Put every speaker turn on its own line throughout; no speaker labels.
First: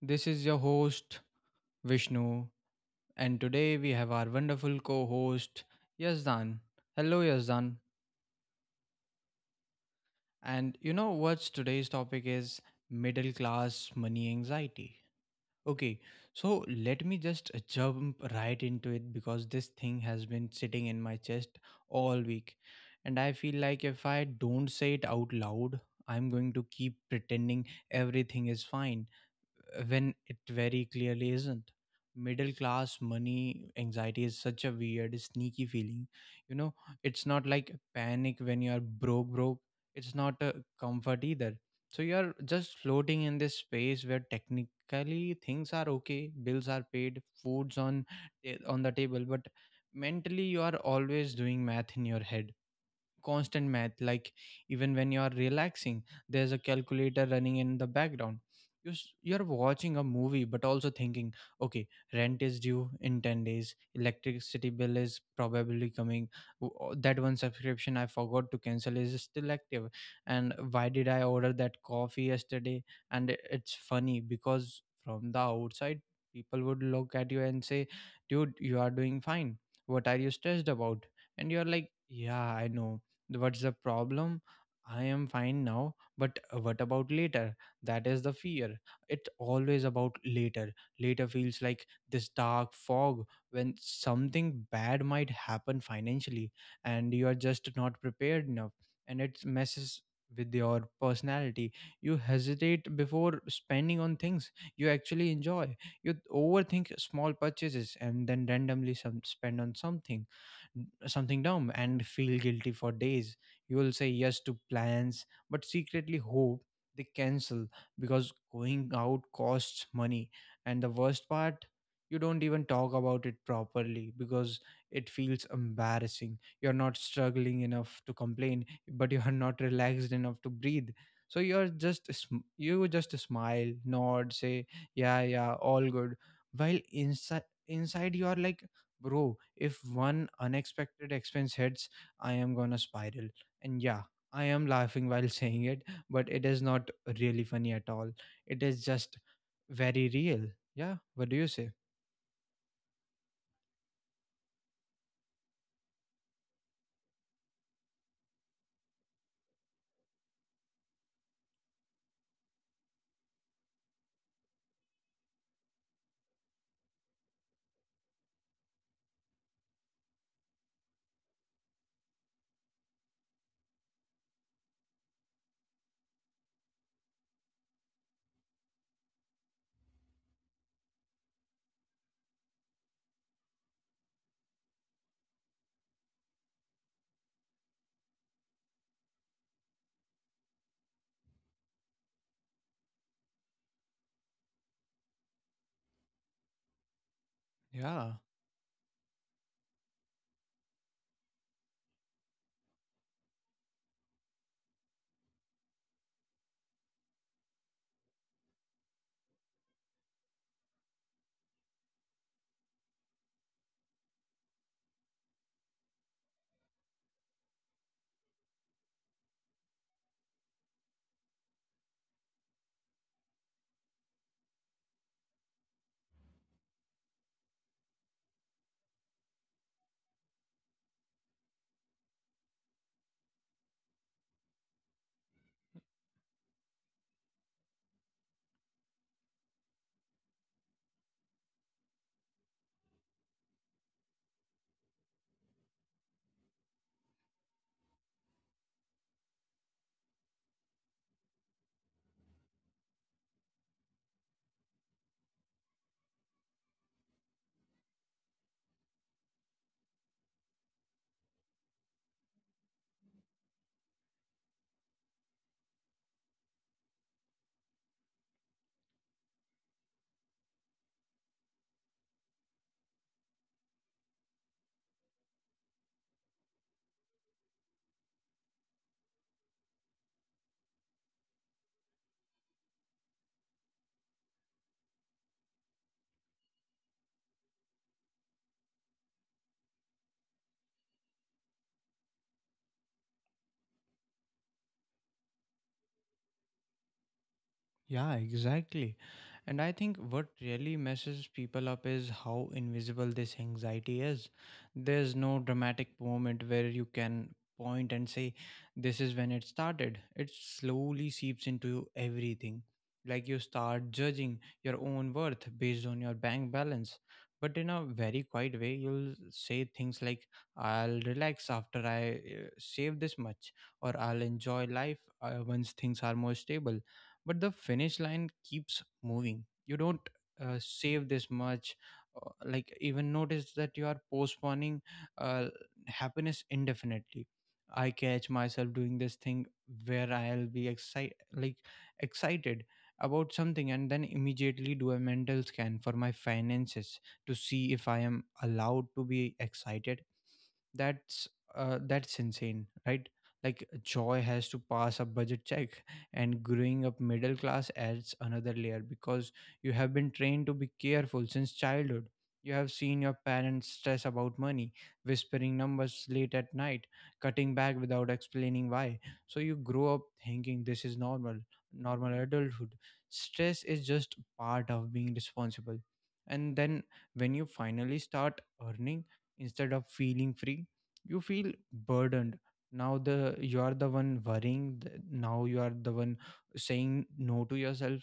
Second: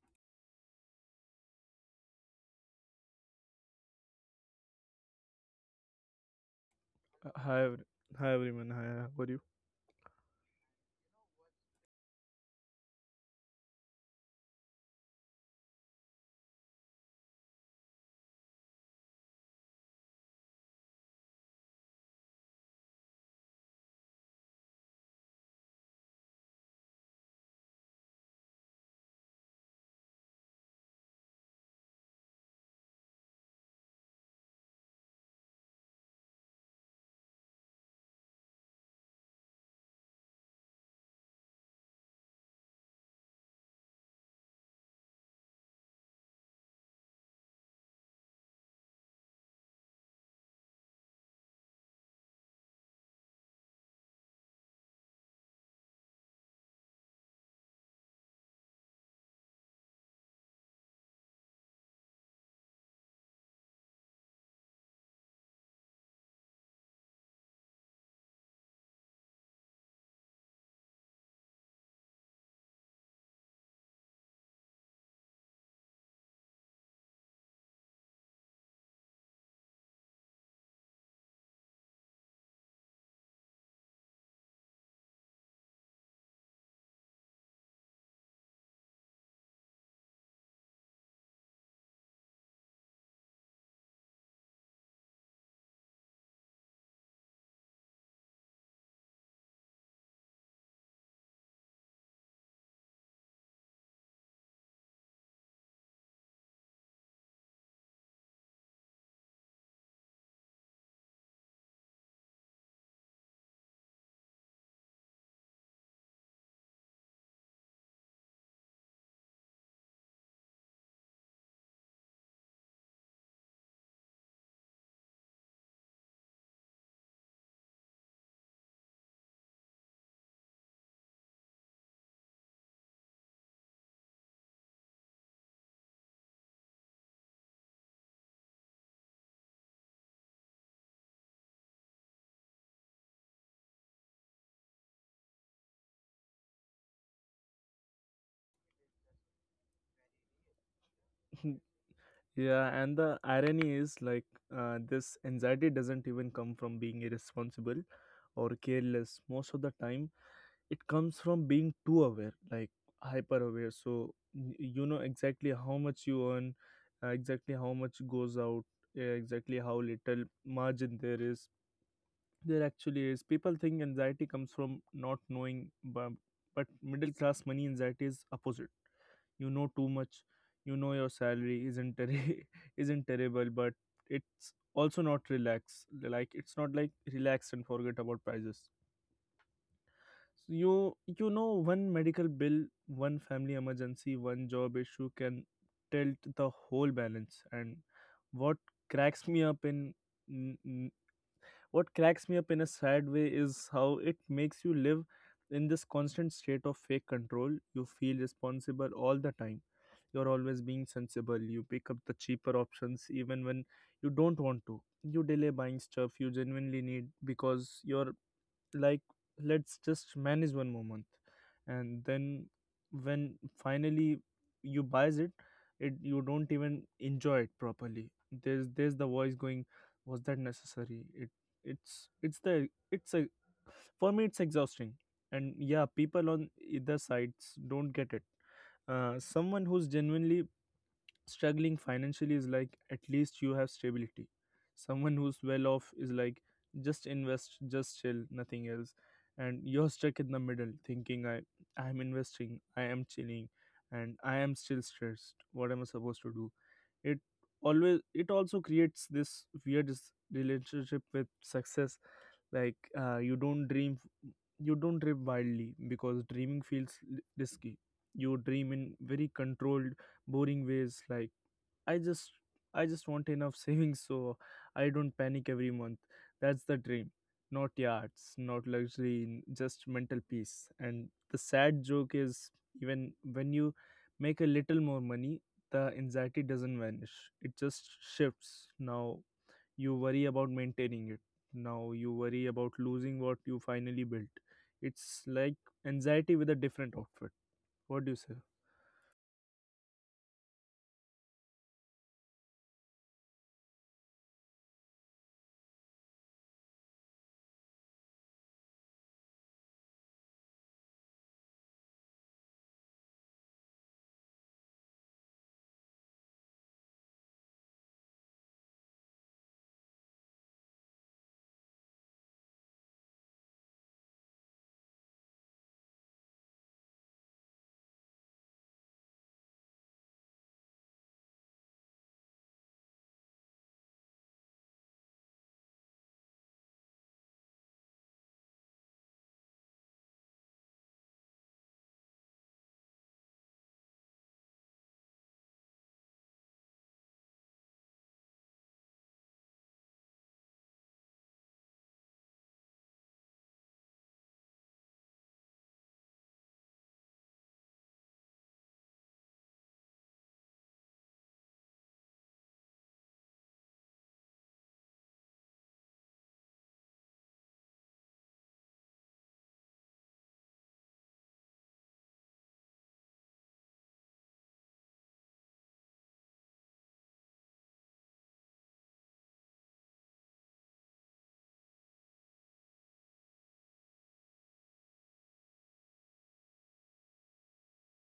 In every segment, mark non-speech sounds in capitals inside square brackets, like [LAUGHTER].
This is your host, Vishnu, and today we have our wonderful co host, Yazdan. Hello,
Uh, Hi,
Yazdan.
ev- hi everyone. Hi, how are you?
And you know what's today's topic is? Middle class money anxiety. Okay, so let me just jump right into it because this thing has been sitting in my chest all week. And I feel like if I don't say it out loud, I'm going to keep pretending everything is fine when it very clearly isn't. Middle class money anxiety is such a weird, sneaky feeling. You know, it's not like panic when you are broke, broke. It's not a comfort either. So you are just floating in this space where technically things are okay, bills are paid, food's on on the table, but mentally you are always doing math in your head, constant math. Like even when you are relaxing there's a calculator running in the background. You're watching a movie but also thinking, okay, rent is due in 10 days, electricity bill is probably coming, that one subscription I forgot to cancel is still active, and why did I order that coffee yesterday? It's funny because from the outside people would look at you and say, dude, you are doing fine, what are you stressed about? And you're like, yeah, I know. What's the problem? I am fine now, but what about later? That is the fear. It's always about later. Later feels like this dark fog when something bad might happen financially and you are just not prepared enough, and it messes with your personality. You hesitate before spending on things you actually enjoy. You overthink small purchases and then randomly some spend on something, something dumb, and feel guilty for days. You will say yes to plans, but secretly hope they cancel because going out costs money. And the worst part, you don't even talk about it properly because it feels embarrassing. You're not struggling enough to complain, but you are not relaxed enough to breathe. So you're you just smile, nod, say yeah, yeah, all good, while inside, inside you are like, bro, if one unexpected expense hits I am gonna spiral. And yeah, I am laughing [LAUGHS] while saying it, but it is not really funny at all. It is just very real. Yeah, what do you
[LAUGHS]
say?
Yeah, and the irony is like this anxiety doesn't even come from being irresponsible or careless. Most of the time, it comes from being too aware, like hyper aware. So you know exactly how much you earn, exactly how much goes out, exactly how little margin there is. There actually is. People think anxiety comes from not knowing, but middle class money anxiety is opposite. You know too much. You know your salary isn't terri [LAUGHS] isn't terrible, but it's also not relax. Like it's not like relax and forget about prices. So you know one medical bill, one family emergency, one job issue can tilt the whole balance. And
Yeah.
what cracks me up in what cracks me up in a sad way is how it makes you live in this constant state of fake control. You feel responsible all the time. You're always being sensible. You pick up the cheaper options even when you don't want to. You delay buying stuff you genuinely need because your like, let's just manage one more month. And then when finally you buys it, you don't even enjoy it properly. There's the voice going, was that necessary? It it's the it's a for me, it's exhausting. And yeah, people on either sides don't get it. Someone who's genuinely struggling financially is like, at least you have stability. Someone who's well off is like, just invest, just chill, nothing else. And you're stuck in the middle thinking, I am investing, I am chilling, and I am still stressed. What am I supposed to do? It always it also creates this weird relationship with success, like you don't dream wildly because dreaming feels risky. You dream in very controlled, boring ways, like i just I just want enough [LAUGHS] savings so I don't panic every month. That's the dream. Not yachts, not luxury, just mental peace. And the sad joke is, even when you make a little more money, the anxiety doesn't vanish. It just shifts. Now you worry about maintaining it. Now you worry about losing what you finally built. It's like anxiety with a different outfit. What do
Yeah,
you say?
exactly. And I think what really messes people up is how invisible this anxiety is. There's no dramatic moment where you can point and say, this is when it started. It slowly seeps into everything. Like you start judging your own worth based on your bank balance. But in a very quiet way, you'll say things like, I'll relax after I save this much, or I'll enjoy life once things are more stable, but the finish line keeps moving. You don't save this much. Like even notice that you are postponing uh, happiness indefinitely. I catch myself doing this thing where I'll be excited, like excited about something, and then immediately do a mental scan for my finances to see if I am allowed to be excited. That's that's insane, right? Like joy has to pass a budget check. And growing up middle class adds another layer because you have been trained to be careful since childhood. You have seen your parents stress about money, whispering numbers late at night, cutting back without explaining why. So you grow up thinking this is normal, normal adulthood stress is just part of being responsible. And then when you finally start earning, instead of feeling free, you feel burdened. Now the you are the one worrying, now you are the one saying no to yourself.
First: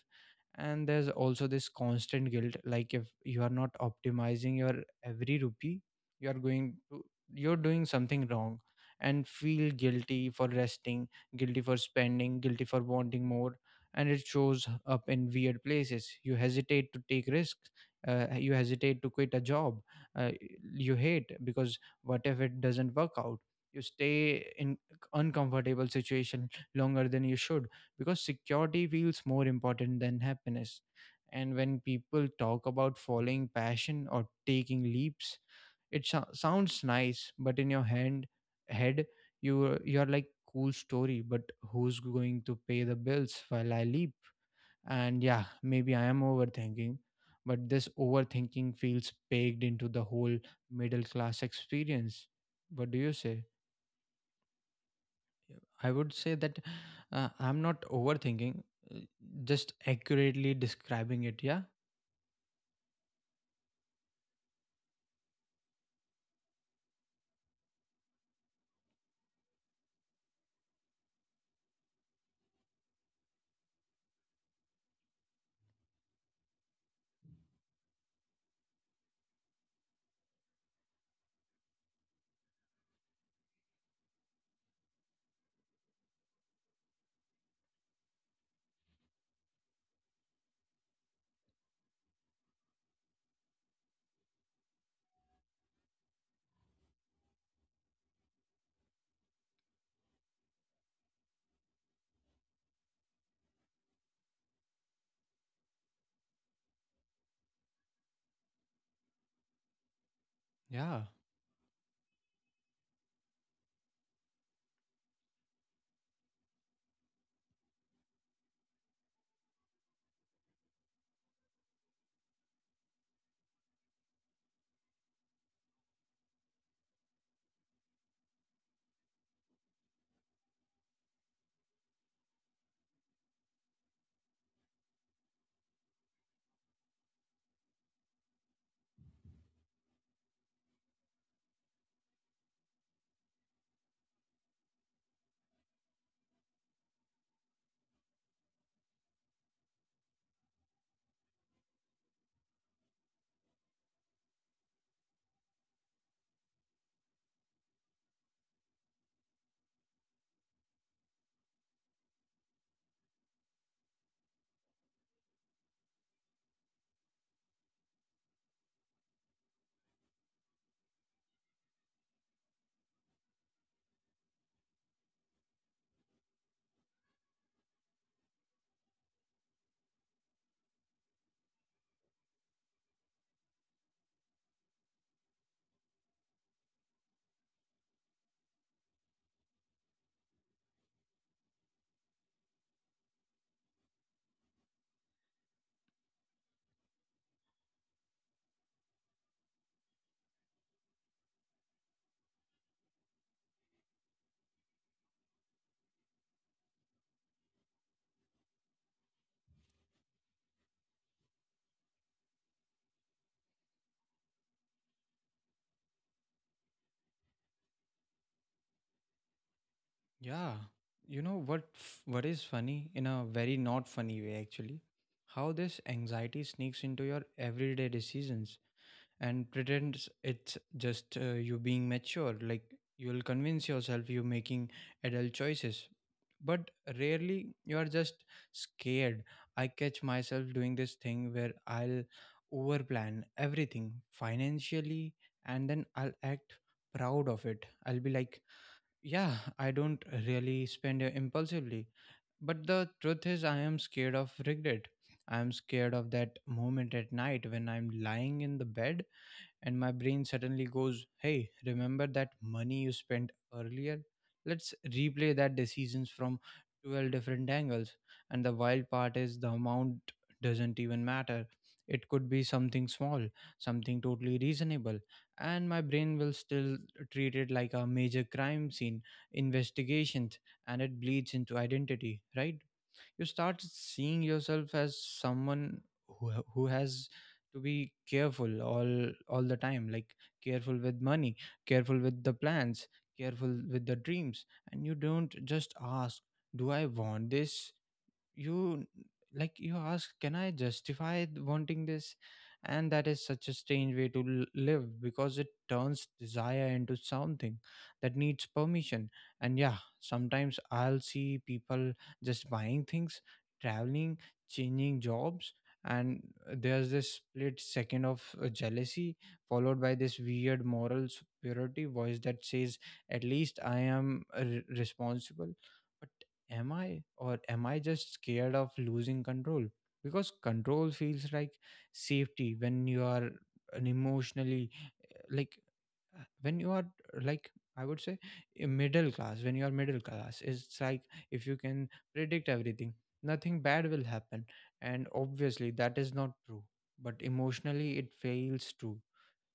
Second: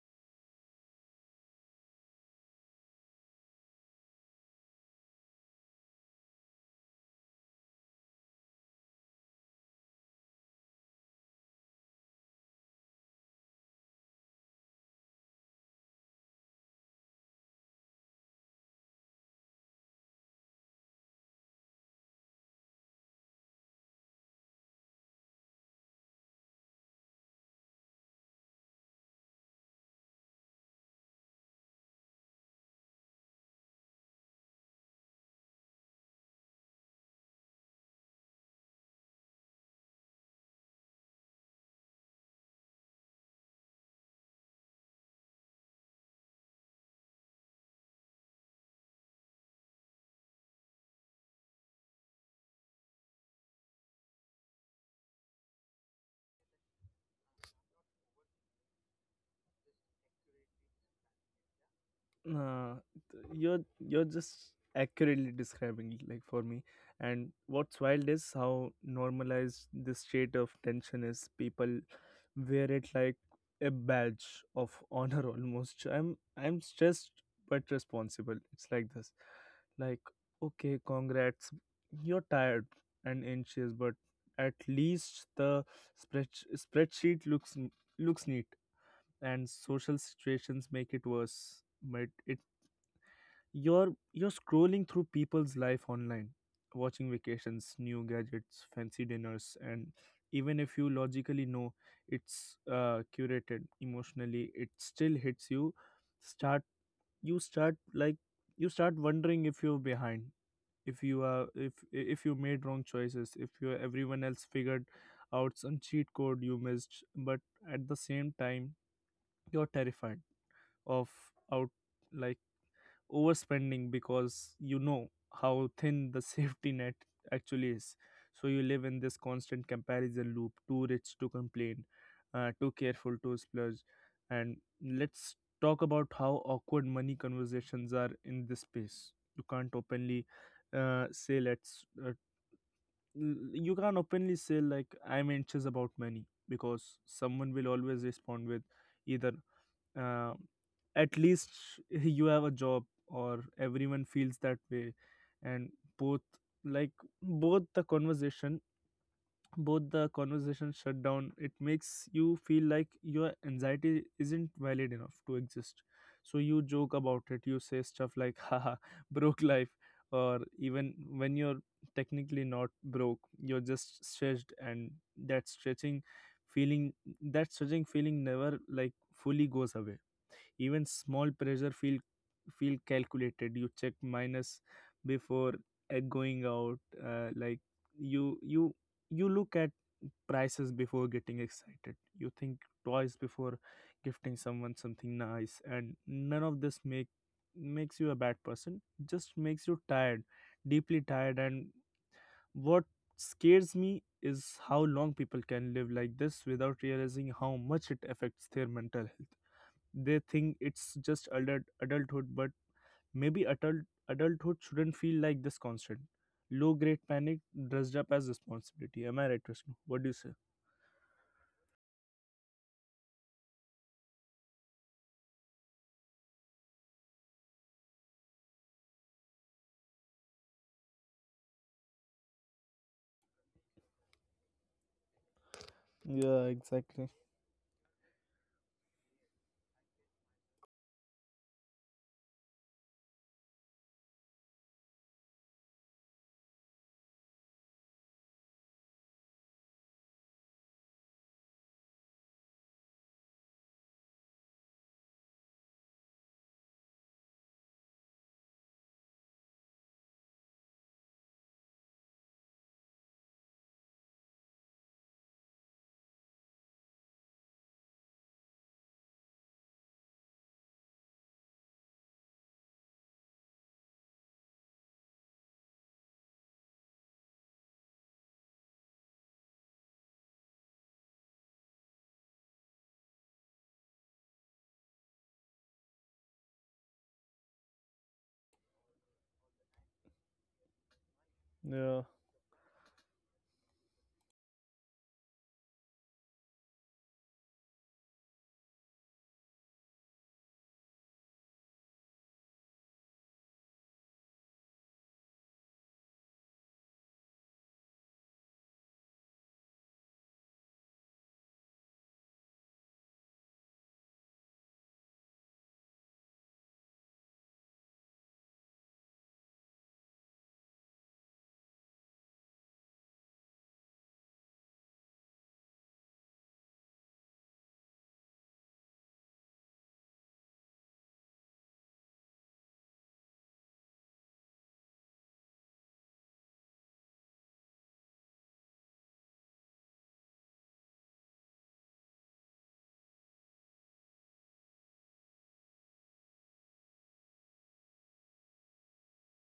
And there's also this constant guilt, like if you are not optimizing your every rupee you are going to, you're doing something wrong and feel guilty for resting, guilty for spending, guilty for wanting more. And it shows up in weird places. You hesitate to take risks, you hesitate to quit a job uh, you hate because what if it doesn't work out. You stay in uncomfortable situation longer than you should because security feels more important than happiness. And when people talk about following passion or taking leaps, it sounds nice, but in your hand head, you, you're like, cool story, but who's going to pay the bills while I leap? And yeah, maybe I am overthinking, but this overthinking feels baked into the whole middle class experience. What do you say? I would say that I'm not overthinking, uh, just accurately describing it. Yeah,
Nah, you're just accurately describing it, like for me. And what's wild is how normalized this state of tension is. People wear it like a badge of honor [LAUGHS] almost. I'm stressed but responsible. It's like this. Like, okay, congrats. You're tired and anxious, but at least the spread spreadsheet looks neat. And social situations make it worse, but it you're scrolling through people's life online, watching vacations, new gadgets, fancy dinners, and even if you logically know it's curated emotionally, it still hits you. Start you start like you start wondering if you're behind,
yeah,
if you made wrong choices, if you everyone else figured out some cheat code you missed, but at the same time you're terrified of out like overspending because you know how thin the [LAUGHS] safety net actually is. So you live in this constant comparison loop, too rich to complain, too careful to splurge. And let's talk about how awkward money conversations are in this space. You can't openly say, let's You can't openly say, like, I'm anxious about money, because someone will always respond with either, uh, at least you have a job, or everyone feels that way. And both like both the conversation both the conversation shut down. It makes you feel like your anxiety isn't valid enough to exist. So you joke about it. You say stuff like [LAUGHS] haha, broke life. Or even when you're technically not broke, you're just stretched, and that stretching feeling that stretching feeling never like fully goes away. Even small pressure feel calculated. You check minus before going out, like you you you look at prices before getting excited. You think twice before gifting someone something nice. And none of this makes you a bad person, just makes you tired, deeply tired. And what scares me is how long people can live like this without realizing how much it affects their mental health. They think it's just adulthood, but maybe adulthood shouldn't feel like this constant low grade panic dressed up as responsibility. Am I right, Vishnu? What do you say?
yeah. You know what? What is funny in a very not funny way, actually, how this anxiety sneaks into your everyday decisions and pretends it's just you being mature. Like you'll convince yourself you're making adult choices,
Yeah,
but
exactly.
rarely, you are just scared. I catch myself doing this thing where I'll overplan everything financially, and then I'll act proud of it. I'll be like, yeah, I don't really spend impulsively, but the truth is I am scared of regret. I am scared of that moment at night when I'm lying in the bed and my brain suddenly goes, hey, remember that money you spent earlier? Let's replay that decisions from 12 different angles. And the wild part is the amount doesn't even matter. It could be something small, something totally reasonable, and my brain will still treat it like a major crime scene investigation. And it bleeds into identity, right? You start seeing yourself as someone who, who has to be careful all the time. Like careful with money, careful
Yeah.
with the plans, careful with the dreams. And you don't just ask, do I want this? You Like you ask, can I justify wanting this? And that is such a strange way to live because it turns desire into something that needs permission. And yeah, sometimes I'll see people just buying things, traveling, changing jobs, and there's this split second of jealousy followed by this weird moral superiority voice that says, at least I am responsible. Am I? Or am I just scared of losing control? Because control feels like safety when you are an emotionally like when you are like I would say a middle class when you are middle class. It's like if you can predict everything, nothing bad will happen. And obviously that is not true, but emotionally it feels true.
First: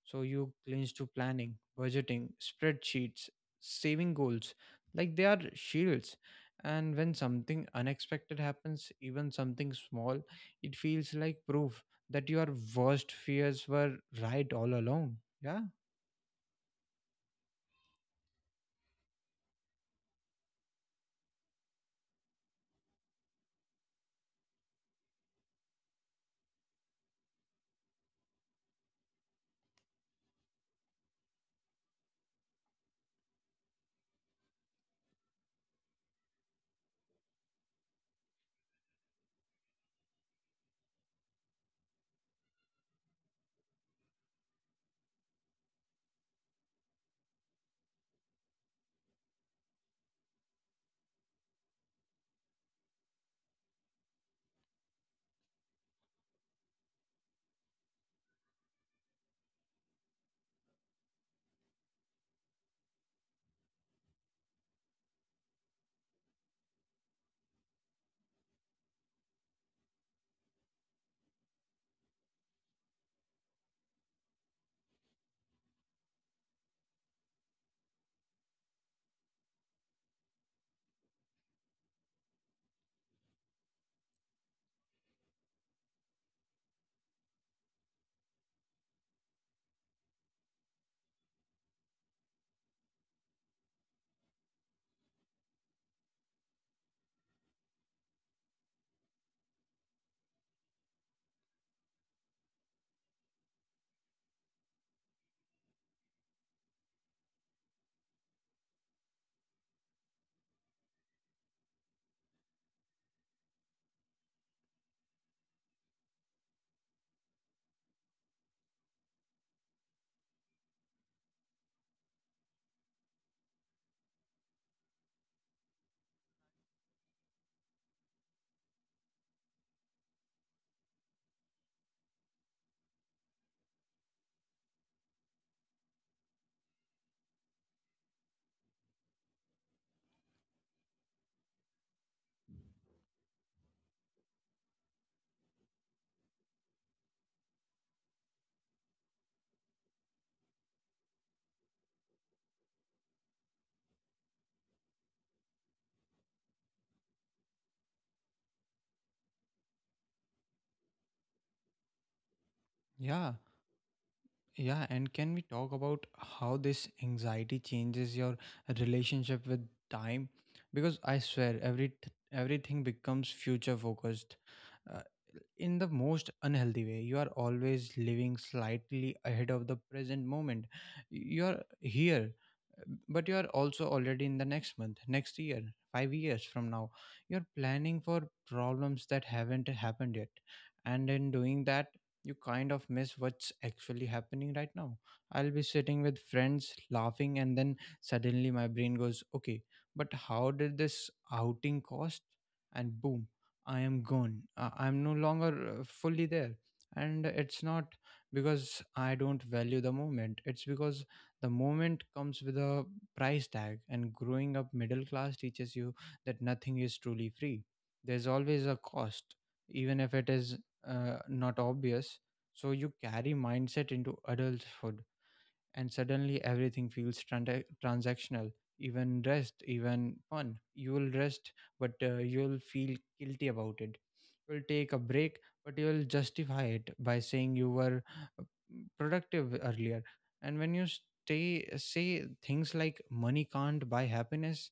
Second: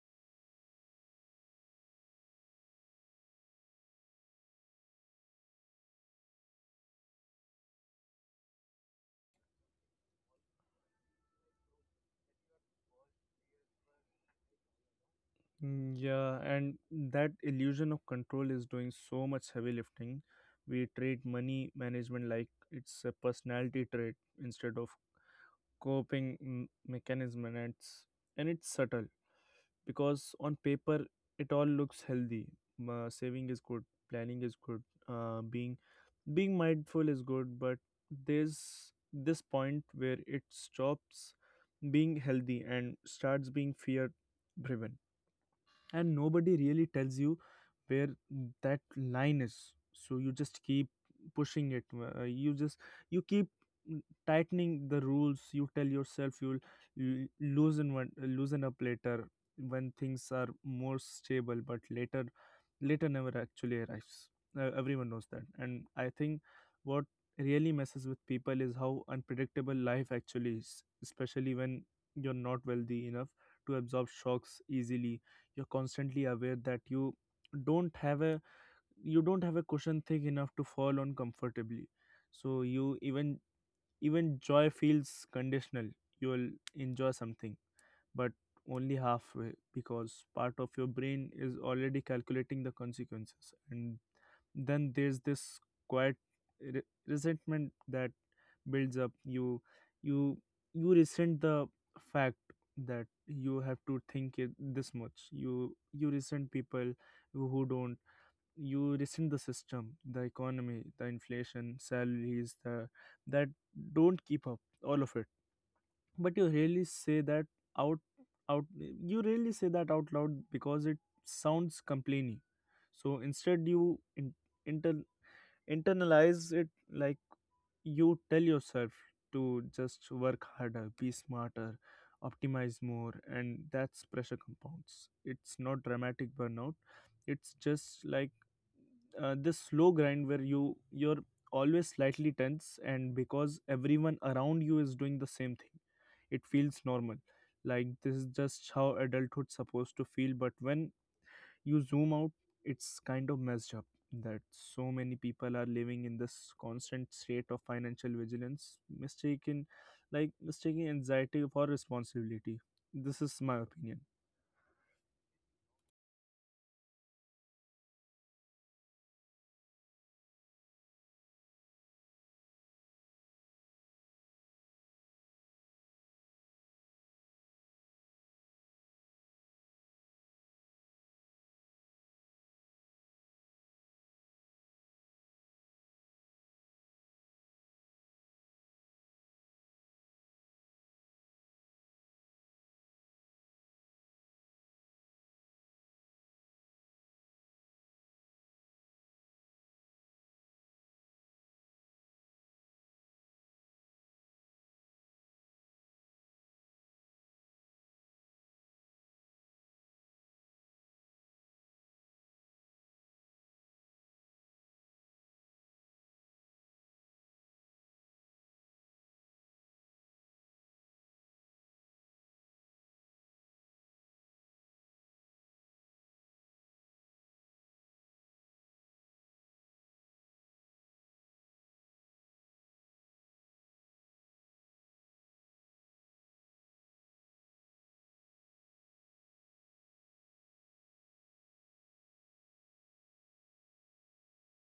So you clinch to planning, budgeting, spreadsheets, saving goals, like they are shields. And when something unexpected happens, even something small, it feels like proof that your worst fears were right all along. Yeah,
Mm, yeah, and that illusion of control is doing so much heavy lifting. We treat money management like it's a personality trait instead of coping mechanism. And it's subtle because on paper it all looks healthy. Saving is good, planning is good, uh, being being mindful is good, but there's this point where it stops being healthy and starts being fear driven, and nobody really tells you where that line is. So you just keep pushing it. You keep tightening the rules. You tell yourself you'll loosen up later when things are more stable, but later never actually arrives. Everyone knows that. And I think what really messes with people is how unpredictable life actually is, especially when you're not wealthy enough to absorb shocks easily. You're constantly aware that don't have a you don't have a cushion thick enough to fall on comfortably. So you even even joy feels conditional. You'll enjoy something but only halfway because part of your brain is already calculating the consequences. And then there's this quiet resentment that builds up. You, you resent the fact that you have to think it this much. You resent people who don't. You resent the system, the economy, the inflation, salaries, the that don't keep up, all of it. But out you rarely say that out loud because it sounds complaining. So instead you inter, internalize it, like you tell yourself to just work harder, be smarter, optimize more, and that's pressure compounds. It's not dramatic burnout. It's just like, this slow grind where you're always slightly tense, and because everyone around you is doing the same thing, it feels normal. Like this is just how adulthood's supposed to feel. But when you zoom out, it's kind of messed up that so many people are living in this constant state of financial vigilance, mistaken like mistaking anxiety for responsibility. This
yeah,
is my opinion.
yeah. And can we talk about how this anxiety changes your relationship with time? Because I swear, everything becomes future focused in the most unhealthy way. You are always living slightly ahead of the present moment. You are here, but you are also already in the next month, next year, 5 years from now. You're planning for problems that haven't happened yet, and in doing that you kind of miss what's actually happening right now. I'll be sitting with friends laughing, and then suddenly my brain goes, okay, but how did this outing cost? And boom, I am gone. I'm no longer fully there. And it's not because I don't value the moment, it's because the moment comes with a price tag. And growing up middle class teaches you that nothing is truly free. There's always a cost, even if it is not obvious. So you carry mindset into adulthood and suddenly everything feels transactional, even rest, even fun. You will rest, but you will feel guilty about it. You'll take a break, but you'll justify it by saying you were uh, productive earlier. And when you stay say things like money can't buy happiness,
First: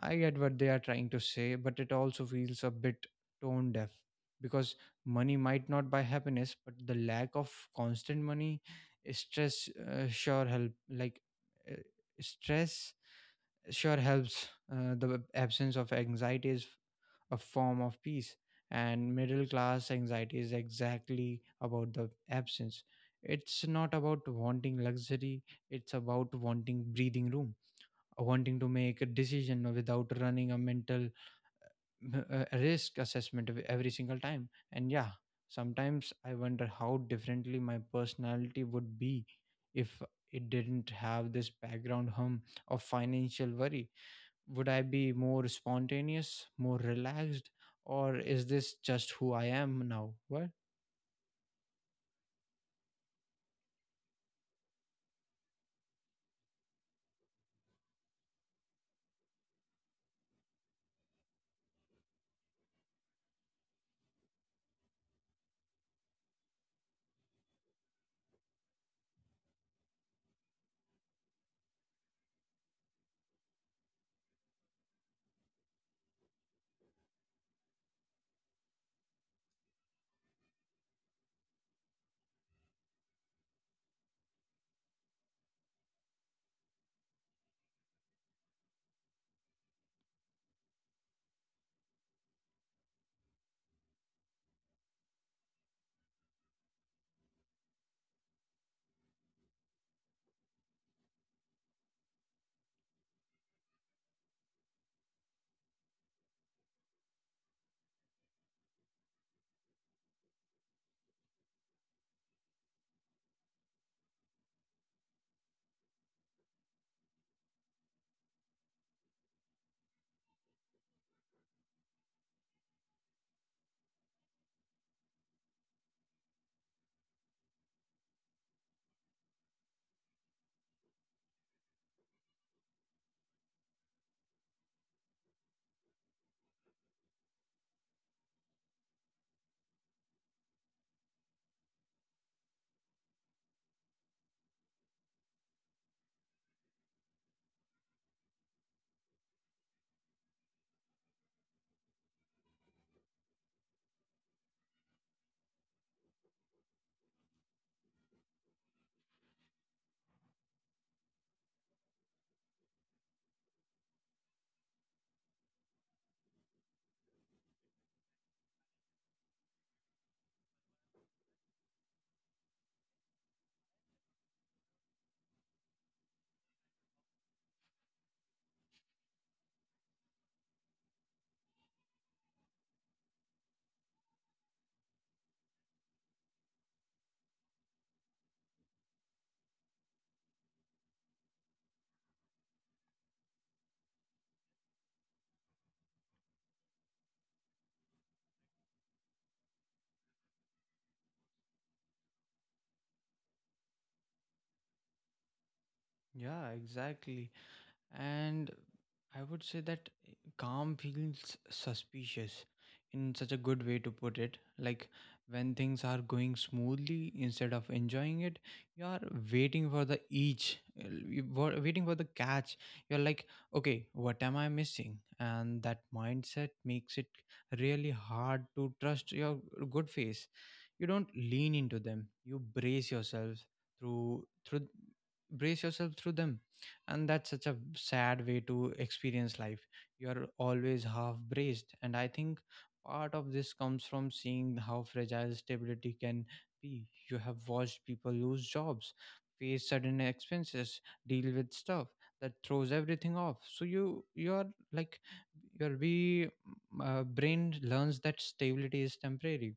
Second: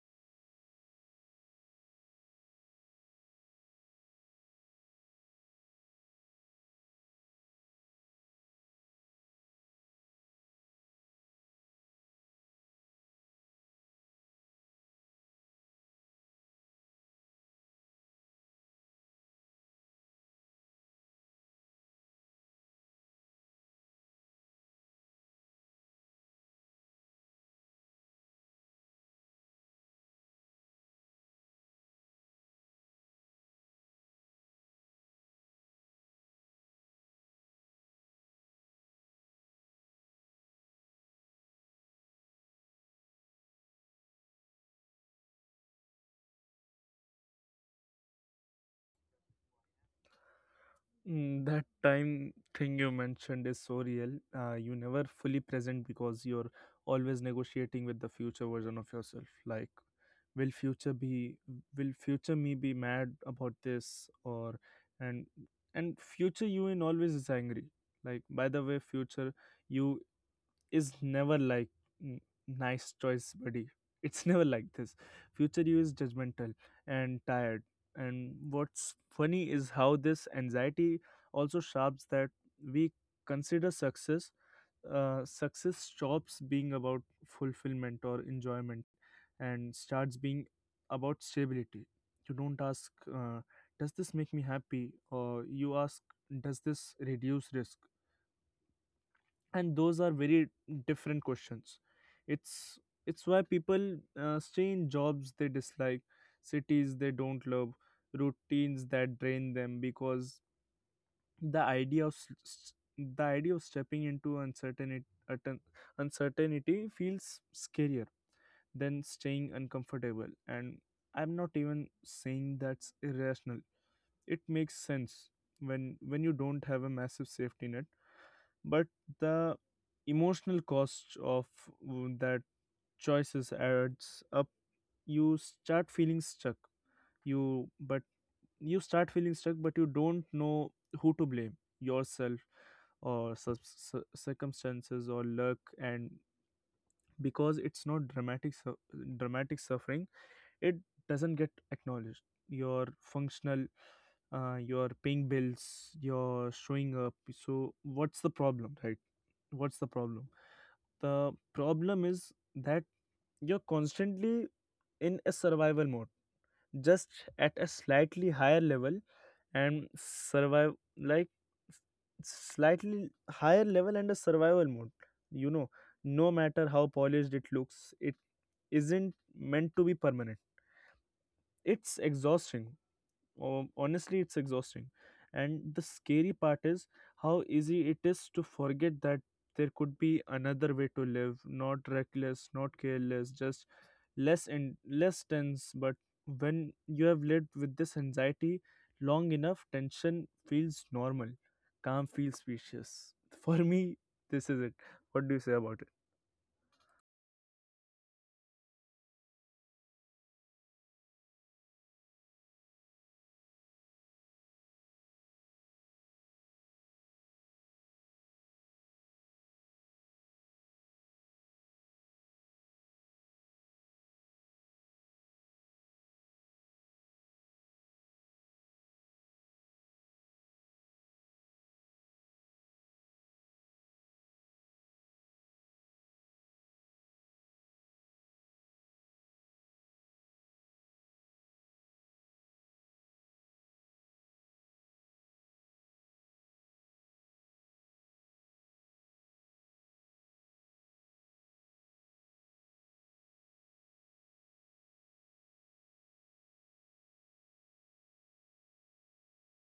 I get what they are trying to say, but it also feels a bit tone deaf. Because money might not buy happiness, but the lack of constant money, stress sure help. Like uh, stress sure helps. The absence of anxiety is a form of peace, and middle class anxiety is exactly about the absence. It's not about wanting luxury; it's about wanting breathing room, wanting to make a decision without running a mental risk assessment every single time. And yeah, sometimes I wonder how differently my personality would be if it didn't have this background hum of financial worry. Would I be more spontaneous, more relaxed, or is this just who I am now? What?
Mm, that time thing you mentioned is so real. You never fully present because you're always negotiating with the future version of yourself, like, will future be will future me be mad about this? Or and and future you in always is angry. Like, by the way, future you is never like, "Mm, nice choice buddy." [LAUGHS] It's never like this. Future you is judgmental and tired. And what's funny is how this anxiety also sharps that we consider success. Success stops being about fulfillment or enjoyment and starts being about stability. You don't ask, does this make me happy? Or you ask, does this reduce risk? And those are very different questions. It's it's why people stay in jobs they dislike, cities they don't love, routines that drain them because the idea of s- s- the idea of stepping into uncertainty feels scarier than staying uncomfortable. And I'm not even saying that's irrational. It makes sense when you don't have a massive safety net, but the emotional cost of that choices adds up. You start feeling stuck. You but you start feeling stuck, but you don't know who to blame, yourself or circumstances or luck. And because it's not dramatic suffering, it doesn't get acknowledged. You're functional. You're paying bills, you're showing up, so what's the problem, right? what's the problem The problem is that you're constantly in a survival mode, just at a slightly higher level. and survive like and a survival mode You know, no matter how polished it looks, it isn't meant to be permanent. It's exhausting. Honestly, it's exhausting, and the scary part is how easy it is to forget that there could be another way to live. Not reckless, not careless, just less and less tense. But when you have lived with this anxiety long enough, tension feels normal, calm feels spacious. [LAUGHS] For me, this is it. What do you say about it?
Yeah, exactly. And I would say that calm feels suspicious. In such a good way to put it, like when things are going smoothly, instead of enjoying it, you are waiting for the waiting for the catch. You're like, okay, what am I missing? And that mindset makes it really hard to trust your good face. You don't lean into them, you brace yourself through through brace yourself through them And that's such a sad way to experience life. You're always half braced. And I think part of this comes from seeing how fragile stability can be. You have watched people lose jobs, face sudden expenses, deal with stuff that throws everything off. So you're like, your we brain learns that stability is temporary,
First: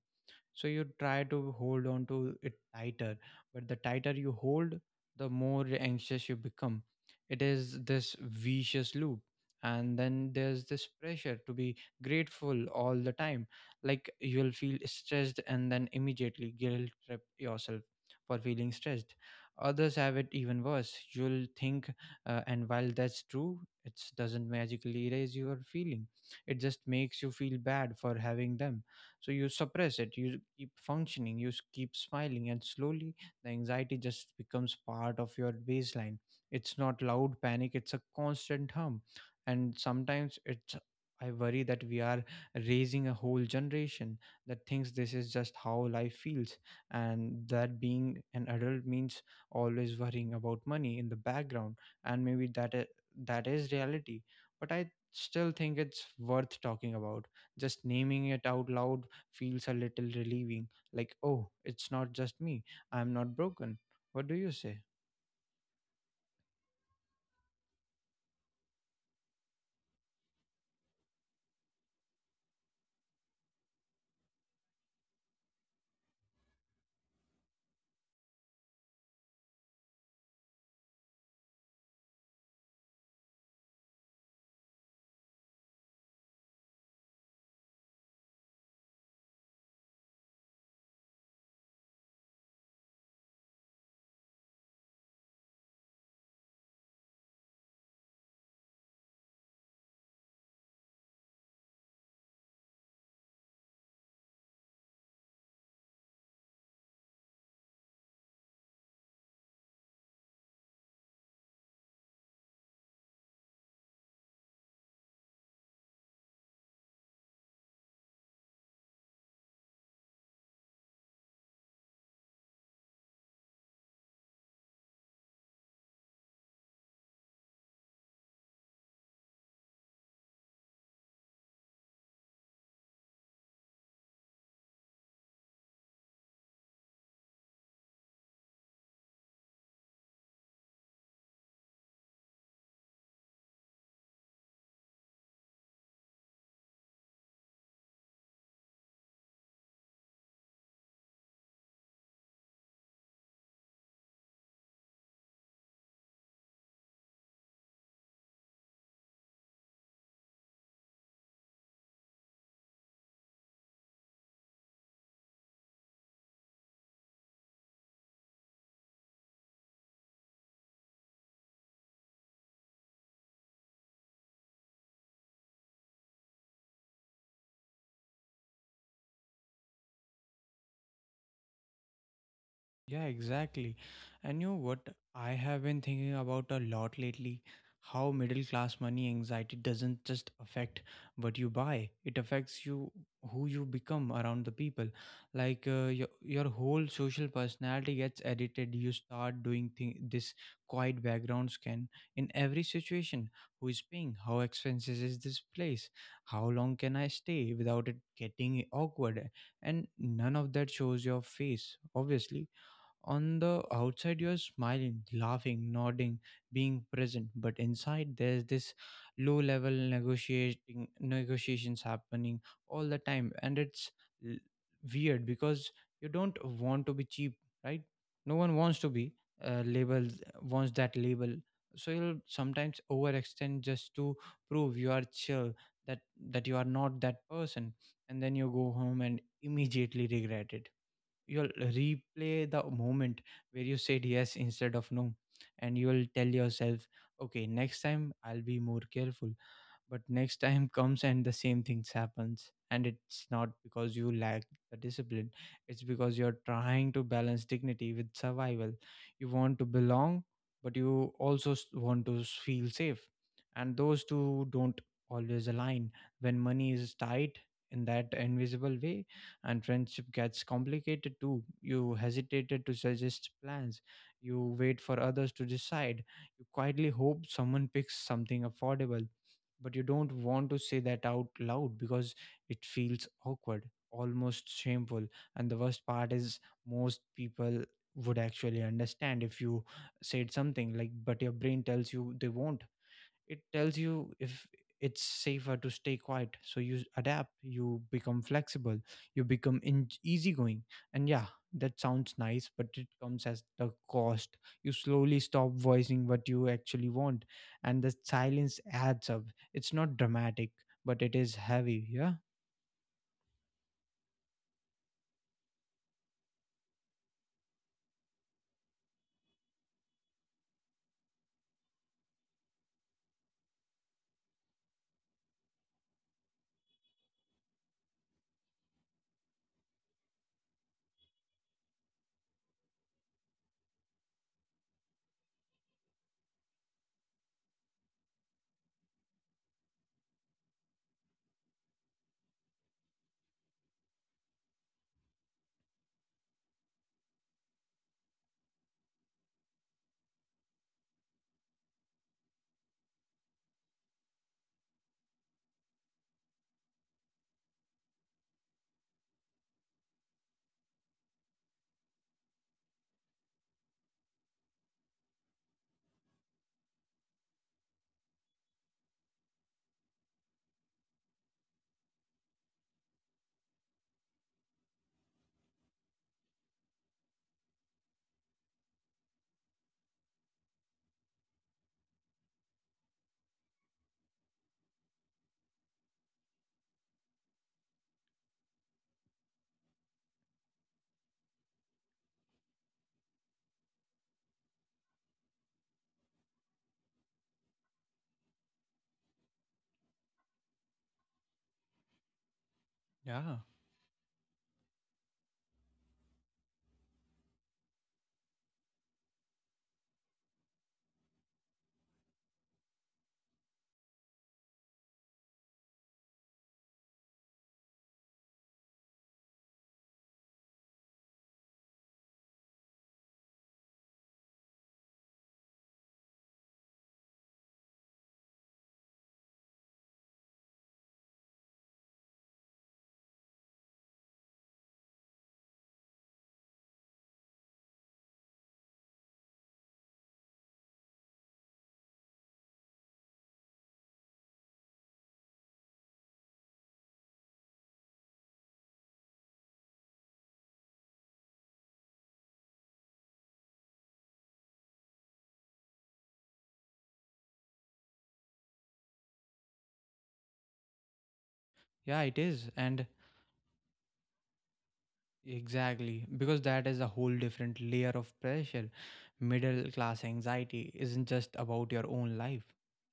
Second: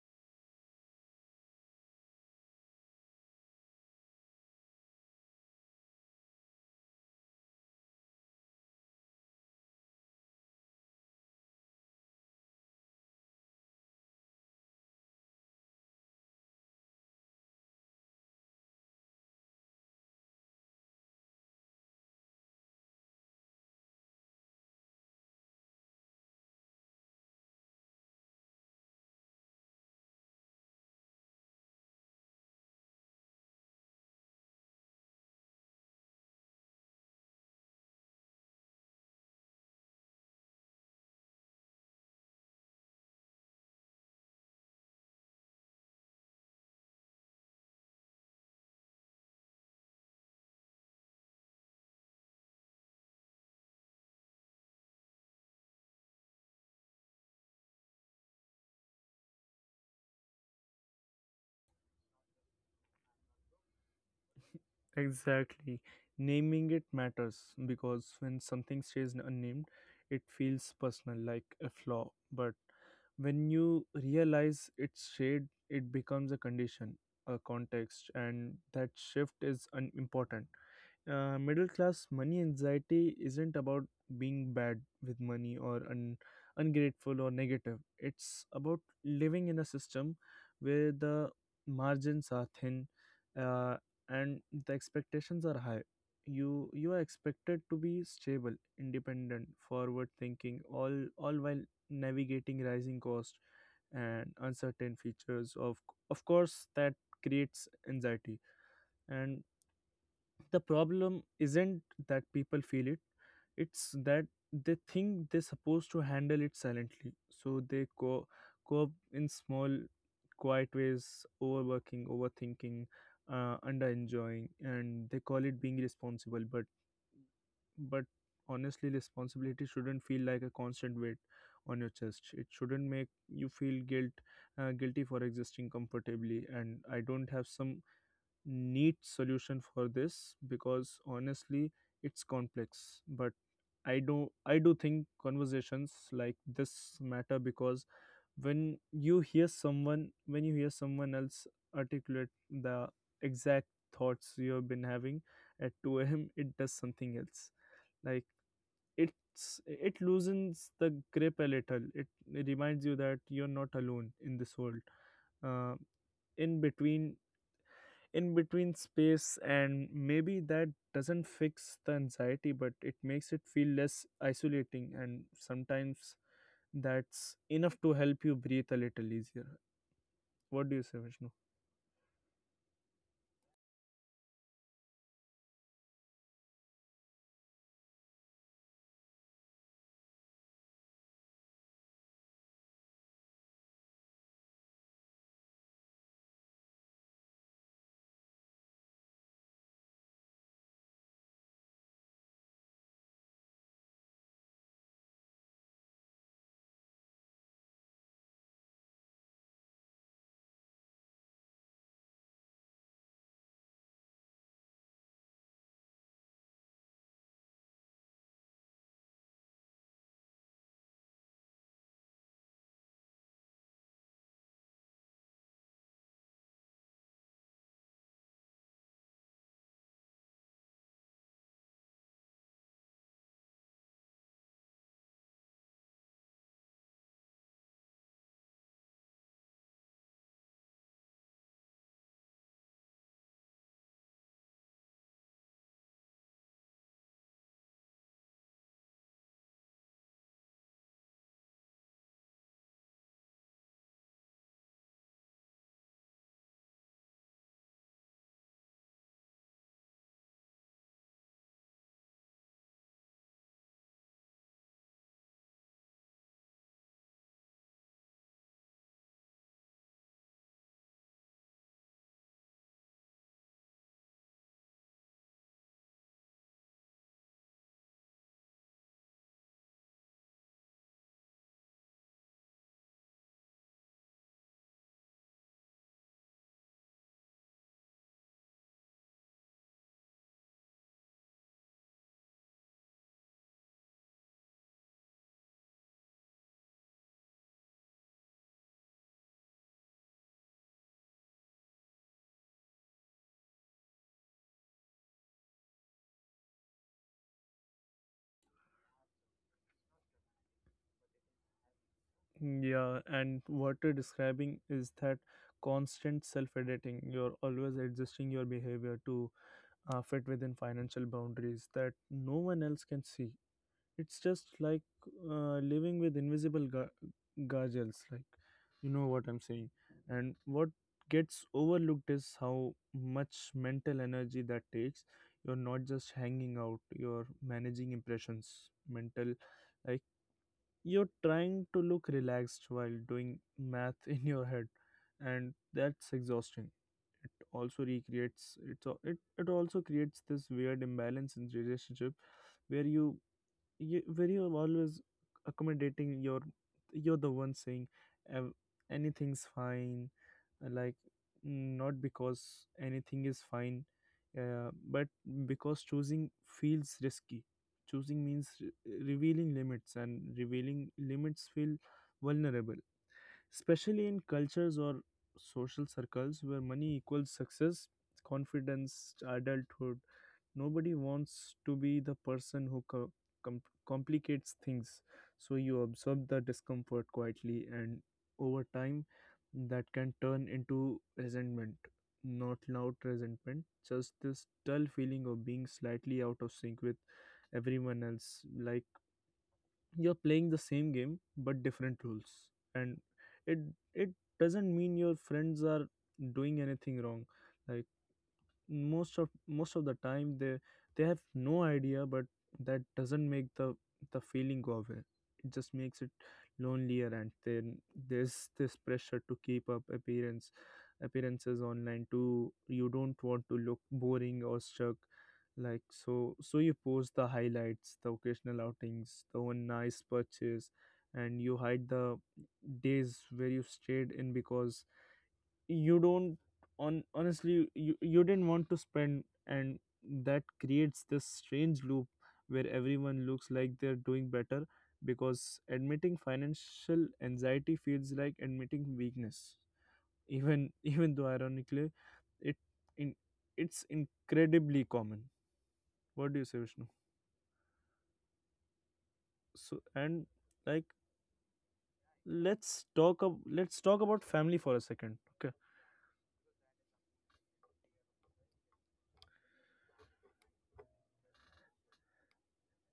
so you try to hold on to it tighter. But the tighter you hold, the more anxious you become. It is this vicious loop. And then there's this pressure to be grateful all the time. Like, you'll feel stressed and then immediately guilt trip yourself for feeling stressed. Others have it even worse, you'll think. And while that's true, it doesn't magically erase your feeling, it just makes you feel bad for having them. So you suppress it, you keep functioning, you keep smiling, and slowly the anxiety just becomes part of your baseline. It's not loud panic, it's a constant hum. And sometimes it's, I worry that we are raising a whole generation that thinks this is just how life feels, and that being an adult means always worrying about money in the background. And maybe that is reality, but I still think it's worth talking about. Just naming it out loud feels a little relieving, like, oh, it's not just me, I'm not broken. What do you say?
Exactly. Naming it matters because when something stays unnamed, it feels personal, like a flaw. But when you realize it's shade, it becomes a condition, a context, and that shift is important. Middle class money anxiety isn't about being bad with money or ungrateful or negative. It's about living in a system where the margins are thin, uh, and the expectations are high. You are expected to be stable, independent, forward thinking, all while navigating rising cost and uncertain features of course that creates anxiety. And the problem isn't that people feel it, it's that they think they're supposed to handle it silently, so they cope in small, quiet ways: overworking, overthinking, under enjoying, and they call it being responsible. But honestly, responsibility shouldn't feel like a constant weight on your chest. It shouldn't make you feel guilty for existing comfortably. And I don't have some neat solution for this because honestly, it's complex. But I do think conversations like this matter, because when you hear someone else articulate the exact thoughts you've been having at 2 a.m. [LAUGHS] it does something else. Like, it loosens the grip a little. It reminds you that you're not alone in this world, uh, in between in between space, and maybe that doesn't fix the anxiety, but it makes it feel less isolating, and sometimes that's enough to help you breathe a little easier. What do you say, Vishnu?
Yeah, exactly. And you know what? I have been thinking about a lot lately how middle class money anxiety doesn't just affect what you buy, it affects you, who you become around the people. Like your whole social personality gets edited. You start this quiet background scan in every situation. Who is paying? How expensive is this place? How long can I stay without it getting awkward? And none of that shows your face. Obviously, on the outside, you're smiling, laughing, nodding, being present, but inside, there's this low level negotiating negotiations happening all the time. And it's l- weird, because you don't want to be cheap, right? No one wants to be uh, labeled, wants that label. So you'll sometimes overextend just to prove you are chill, that that you are not that person. And then you go home and immediately regret it. You'll replay the moment where you said yes instead of no, and you'll tell yourself, okay, next time I'll be more careful. But next time comes and the same things happens. And it's not because you lack the discipline, it's because you're trying to balance dignity with survival. You want to belong, but you also want to feel safe. And those two don't always align when money is tight in that invisible way. And friendship gets complicated too. You hesitated to suggest plans, you wait for others to decide, you quietly hope someone picks something affordable, but you don't want to say that out loud because it feels awkward, almost shameful. And the worst part is, most people would actually understand if you said something. Like, but your brain tells you they won't. It tells you if it's safer to stay quiet, so you adapt, you become flexible, you become easygoing. And yeah, that sounds nice, but it comes as the cost. You slowly stop voicing what you actually want, and the silence adds up. It's not dramatic, but it is heavy. Yeah.
Yeah, and what you're describing is that constant self editing. You're always adjusting your behavior to fit within financial boundaries that no one else can see. It's just like living with invisible gargles, like, you know what I'm saying. And what gets overlooked is how much mental energy that takes. You're not just hanging out, you're managing impressions, mental uh, you're trying to look relaxed while doing math in your head, and that's exhausting. It also recreates it's al- it also creates this weird imbalance in relationship, where you, where you're always accommodating. Your You're the one saying, "Ev- Anything's fine," like, not because anything is fine, but because choosing feels risky. Choosing means revealing limits, and revealing limits feel vulnerable, especially in cultures or social circles where money equals success, confidence, adulthood. Nobody wants to be the person who com- complicates things. So you absorb the discomfort quietly, and over time, that can turn into resentment. Not loud resentment, just this dull feeling of being slightly out of sync with everyone else. Like you're playing the same game but different rules, and
Yeah.
it it doesn't mean your friends are doing anything wrong. Like, most of the time they have no idea, but that doesn't make the feeling go away. It just makes it lonelier. And then there's this pressure to keep up appearances online too. You don't want to look boring or stuck, like, so you post the highlights, the occasional outings, the one nice purchase, and you hide the days where you stayed in because you don't on honestly you didn't want to spend. And that creates this strange loop where everyone looks like they're doing better, because admitting financial anxiety feels like admitting weakness, even [LAUGHS] even though, ironically, it in it's incredibly common. What do you say, Vishnu? So, and, like,
Yeah, it is. And
let's talk about family for a second, okay.
exactly, because that is a whole different layer of pressure. Middle class anxiety isn't just about your own life,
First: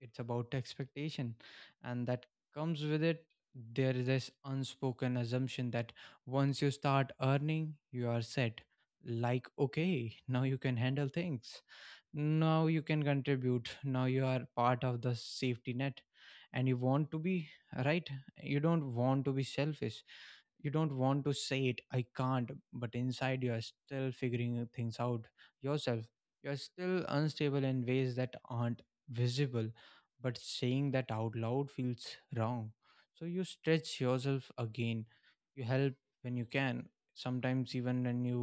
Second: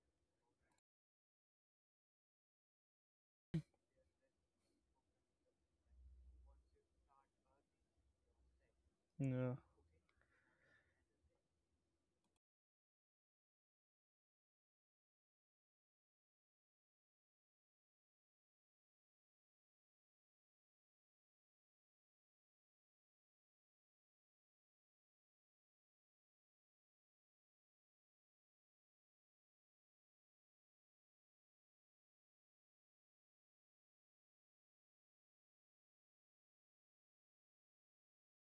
it's about expectation. And that comes with it. There is this unspoken assumption that once you start earning, you are set. Like,
Yeah.
okay, now you can handle things, now you can contribute, now you are part of the safety net. And you want to be, right? You don't want to be selfish, you don't want to say it, I can't. But inside you are still figuring things out yourself. You're still unstable in ways that aren't visible, but saying that out loud feels wrong. So you stretch yourself again. You help when you can, sometimes even when you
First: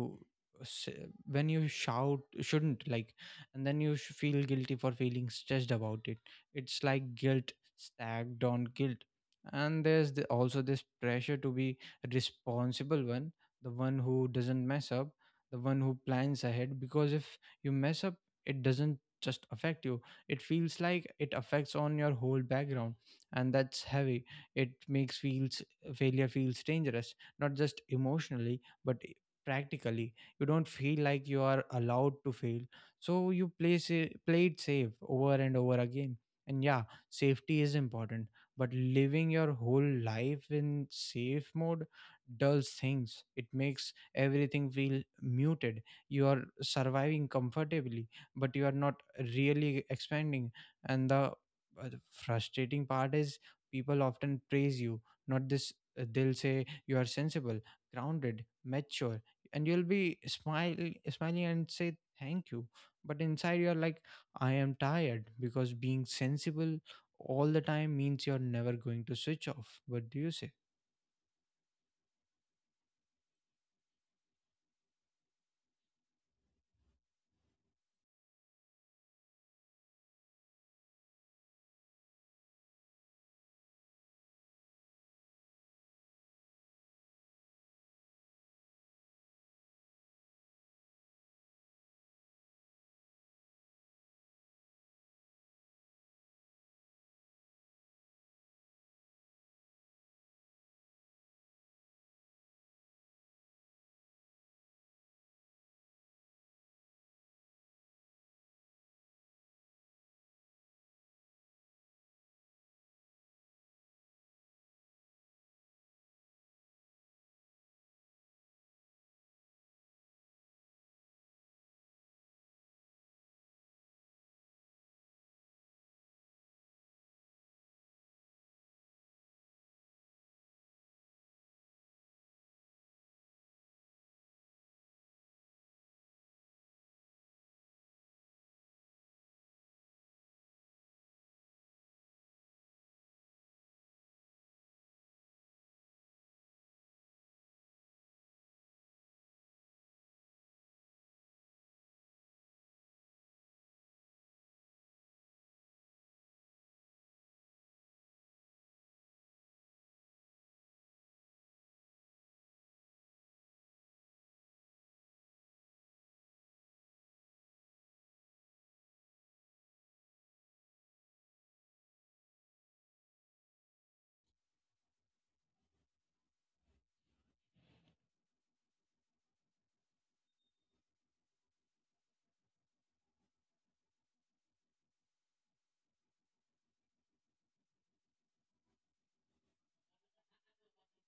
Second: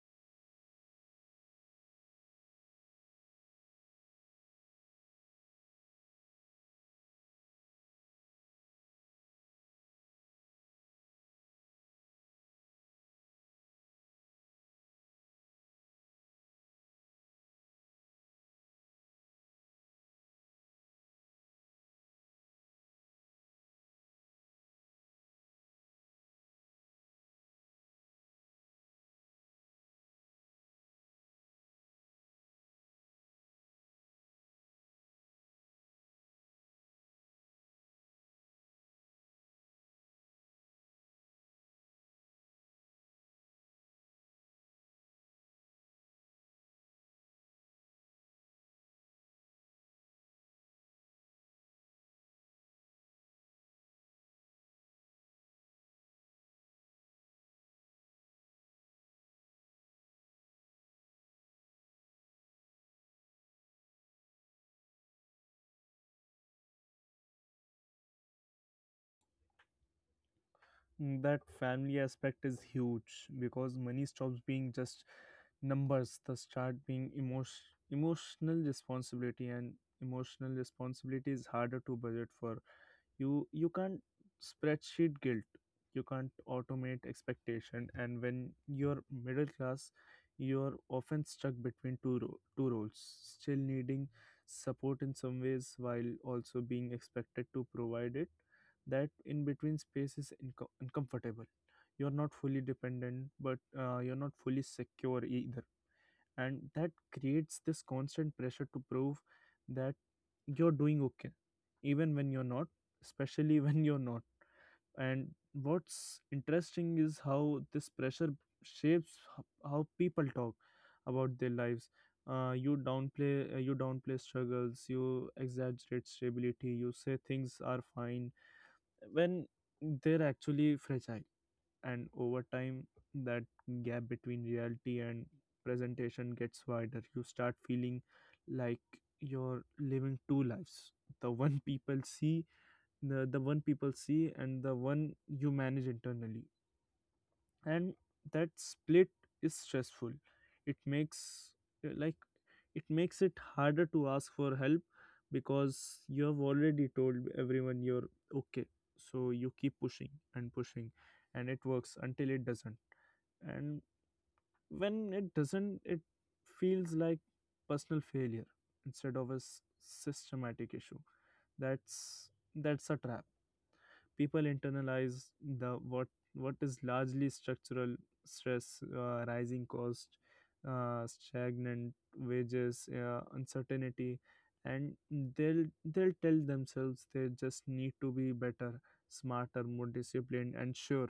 s- when you shout shouldn't. Like, and then you feel guilty for feeling stressed about it. It's like guilt stacked on guilt. And there's also this pressure to be a responsible one, the one who doesn't mess up, the one who plans ahead. Because if you mess up, it doesn't just affect you, it feels like it affects on your whole background. And that's heavy. It makes feels failure feels dangerous, not just emotionally but practically. You don't feel like you are allowed to fail, so you play it safe over and over again. And yeah, safety is important, but living your whole life in safe mode dulls things. It makes everything feel muted. You are surviving comfortably, but you are not really expanding. And the frustrating part is people often praise you, not this. They'll say you are sensible, grounded, mature, and you'll be smiling and say thank you. But inside you're like, I am tired, because being sensible all the time means you're never going to switch off. What do you say?
That family aspect is huge, because money stops being just numbers. The start being emotional responsibility, and emotional responsibility is harder to budget for. You can't spreadsheet guilt, you can't automate expectation. And when you're middle class, you're often stuck between two roles, still needing support in some ways while also being expected to provide it. That in between space is uncomfortable. You're not fully dependent, but you're not fully secure either, and that creates this constant pressure to prove you're doing okay even when you're not, especially [LAUGHS] when you're not. And what's interesting is how this pressure shapes how people talk about their lives. You downplay struggles, you exaggerate stability, you say things are fine when they're actually fragile. And over time, that gap between reality and presentation gets wider. You start feeling like you're living two lives: the one people see the one people see, and the one you manage internally. And that split is stressful. It makes like it makes it harder to ask for help, because you have already told everyone you're okay, so you keep pushing and pushing, and it works until it doesn't. And when it doesn't, it feels like personal failure instead of a systematic issue. That's that's a trap. People internalize the what is largely structural stress: rising cost, stagnant wages, uncertainty. And they'll tell themselves they just need to be better, smarter, more disciplined. And sure,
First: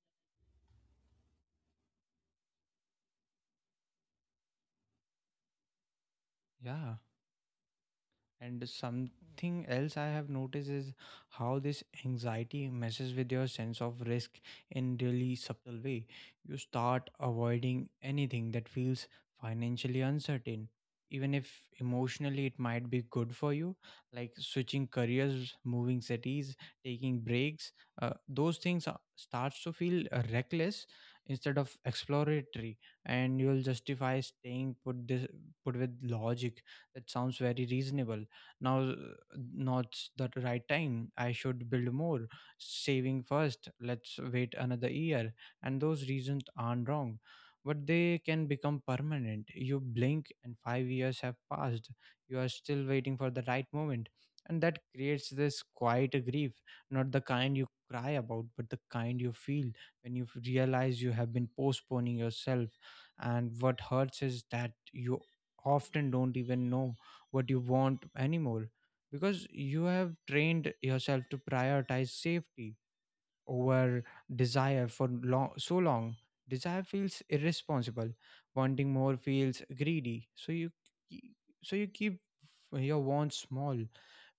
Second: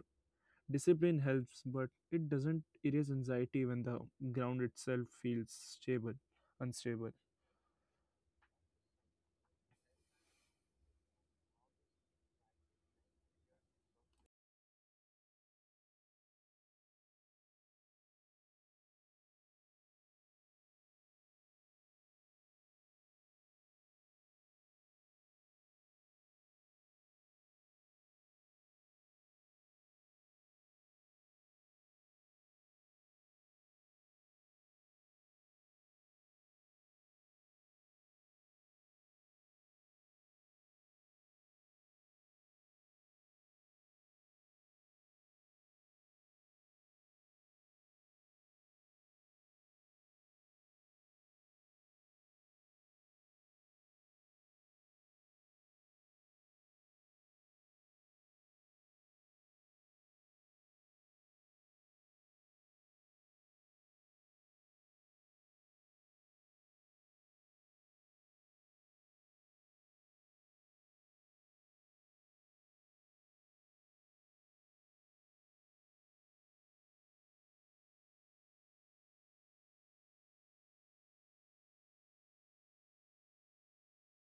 discipline helps, but it doesn't erase anxiety when the ground itself feels
Yeah.
unstable.
And something else I have noticed is how this anxiety messes with your sense of risk in really subtle way. You start avoiding anything that feels financially uncertain, even if emotionally it might be good for you, like switching careers, moving cities, taking breaks. Those things are- starts to feel reckless instead of exploratory. And you'll justify staying put this put with logic that sounds very reasonable now. Not the right time, I should build more saving first, let's wait another year. And those reasons aren't wrong, but they can become permanent. You blink and 5 years have passed, you are still waiting for the right moment. And that creates this quiet grief, not the kind you cry about, but the kind you feel when you realize you have been postponing yourself. And what hurts is that you often don't even know what you want anymore, because you have trained yourself to prioritize safety over desire for long, so long. Desire feels irresponsible, wanting more feels greedy. So you ke- keep your wants small,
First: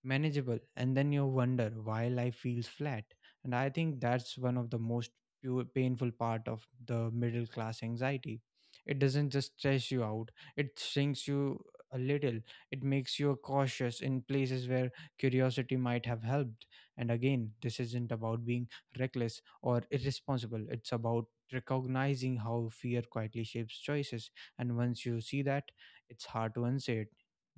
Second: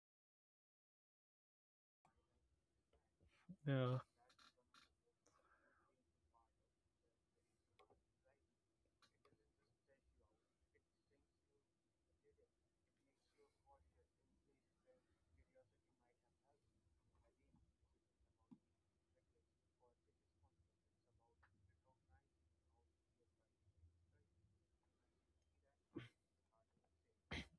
manageable, and then you wonder why life feels flat. And I
Yeah,
think that's one of the most painful part of the middle class anxiety. It doesn't just stress you out, it shrinks you a little. It makes you cautious in places where curiosity might have helped. And again, this isn't about being reckless or irresponsible, it's about recognizing how fear quietly shapes choices. And once you see that, it's hard to unsay it,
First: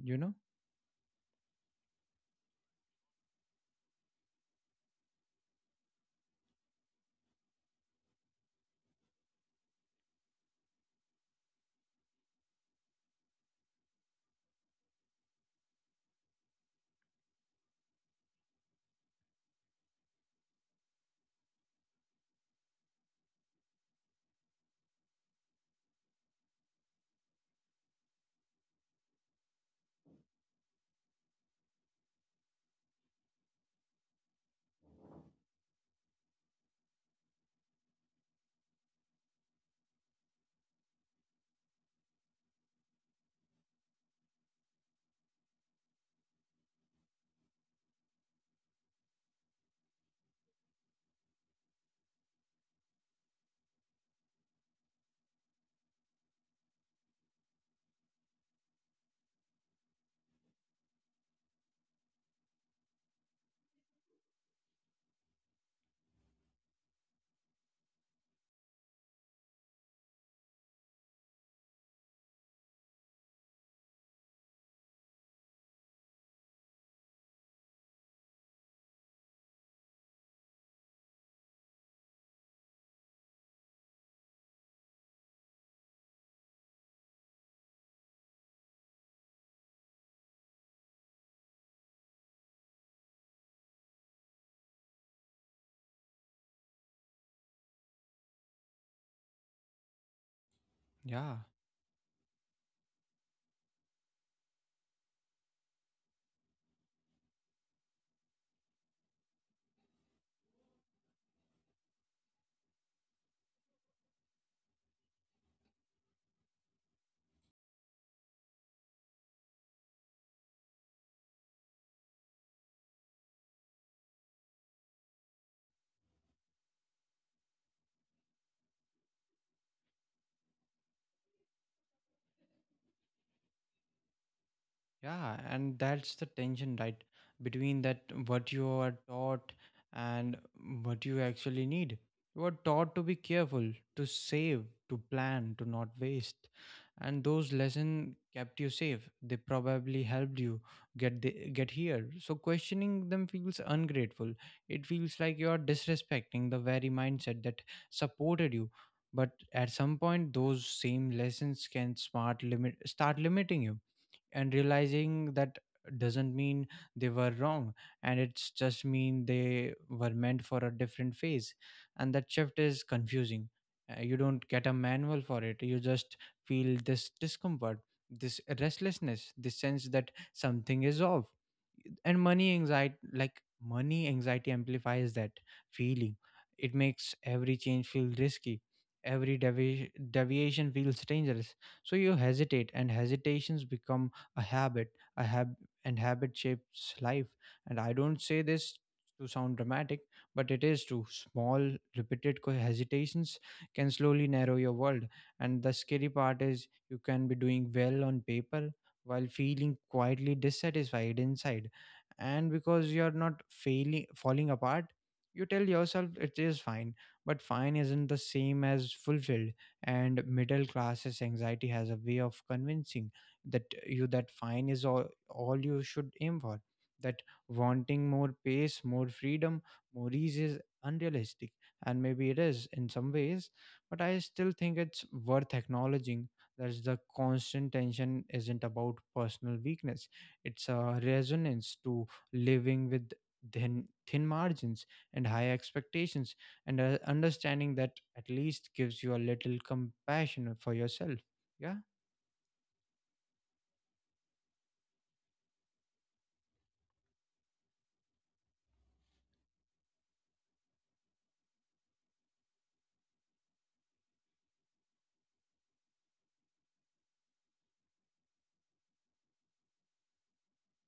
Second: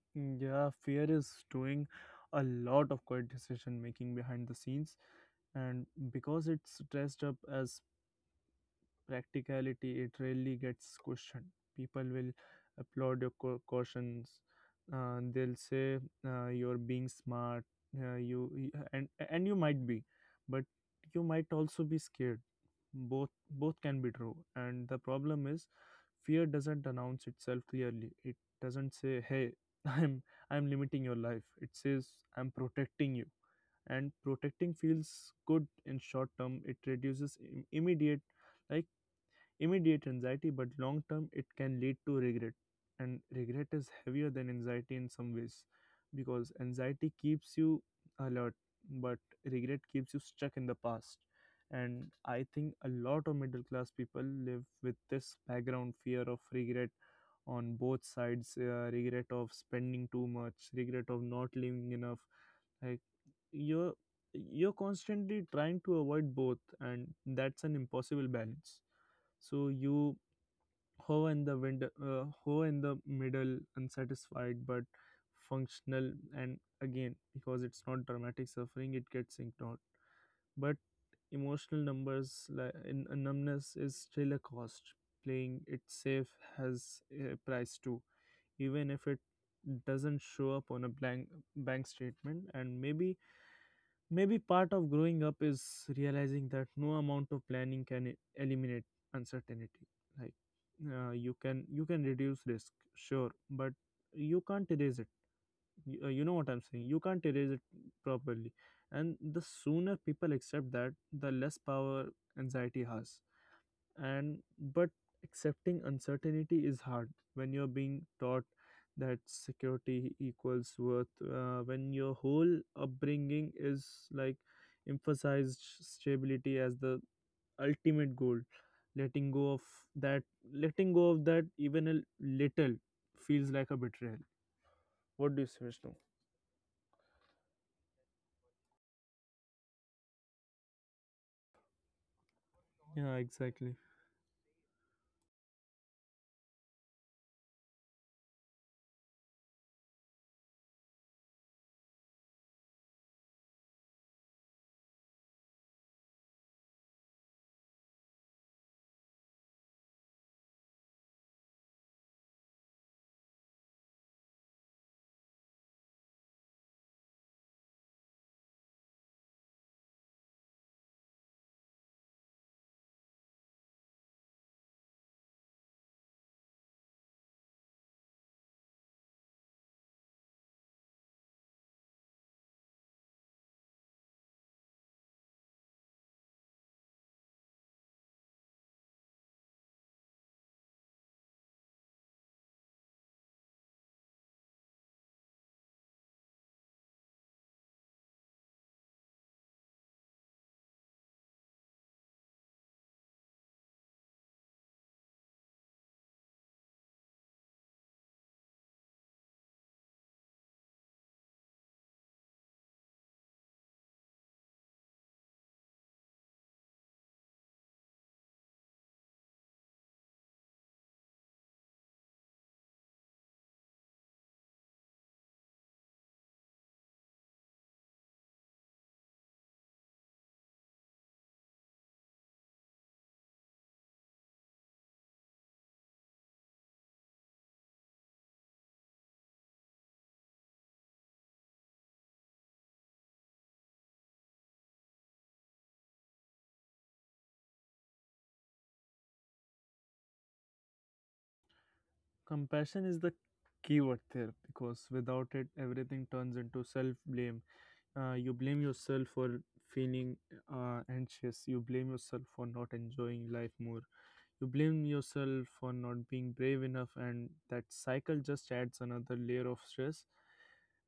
you know?
yeah, fear is doing a lot of quiet decision making behind the scenes, and because it's dressed up as practicality, it rarely gets questioned. People will applaud your cautions. They'll say, you're being smart, and you might be, but you might also be scared. Both can be true. And the problem is, fear doesn't announce itself clearly. It doesn't say, "Hey, [LAUGHS] i'm I'm limiting your life." It says, "I'm protecting you." And protecting feels good in short term. It reduces like immediate anxiety, but long term it can lead to regret. And regret is heavier than anxiety in some ways, because anxiety keeps you alert, but regret keeps you stuck in the past. And I think a lot of middle class people live with this background fear of regret on both sides: regret of spending too much, regret of not living enough. Like, you're you're constantly trying to avoid both, and that's an impossible balance. So you ho in the middle, unsatisfied but functional. And again, because it's not dramatic suffering, it gets ignored. But emotional numbers, like in numbness is still a cost. Playing it safe has a price too, even if it doesn't show up on a blank bank statement. And maybe part of growing up is realizing that no amount of planning can eliminate uncertainty. Like,
Yeah.
you can reduce risk, sure, but you can't erase it. You know what I'm saying. You can't erase it properly, and the sooner people accept that, the less power anxiety has. And But accepting uncertainty is hard when you're being taught that security equals worth, when your whole upbringing is, like, emphasized stability as the ultimate goal. letting go of that Letting go of that even a little feels like a betrayal. What
Yeah,
do you say,
and
Vishnu?
that's the tension, right? Between that, what you are taught and what you actually need. You are taught to be
Yeah,
careful,
exactly.
to save, to plan, to not waste. And those lessons kept you safe. They probably helped you get here. So questioning them feels ungrateful. It feels like you are disrespecting the very mindset that supported you. But at some point, those same lessons can smart limit start limiting you. And realizing that doesn't mean they were wrong, and it's just mean they were meant for a different phase. And that shift is confusing. You don't get a manual for it, you just feel this discomfort, this restlessness, this sense that something is off. And money anxiety amplifies that feeling. It makes every change feel risky, every deviation feels dangerous. So you hesitate, and hesitations become a habit, a hab and habit shapes life. And I don't say this to sound dramatic, but it is true. Small repeated hesitations can slowly narrow your world. And the scary part is you can be doing well on paper while feeling quietly dissatisfied inside. And because you're not failing falling apart, you tell yourself it is fine. But fine isn't the same as fulfilled. And middle classes anxiety has a way of convincing that you that fine is all you should aim for, that wanting more pace, more freedom, more ease is unrealistic. And maybe it is in some ways, but I still think it's worth acknowledging that the constant tension isn't about personal weakness, it's a resonance to living with thin margins and high expectations. And understanding that at least gives you a little compassion for yourself. Yeah,
Compassion is the key word there, because without it, everything turns into self blame. You blame yourself for feeling anxious, you blame yourself for not enjoying life more, you blame yourself for not being brave enough, and that cycle just adds another layer of stress.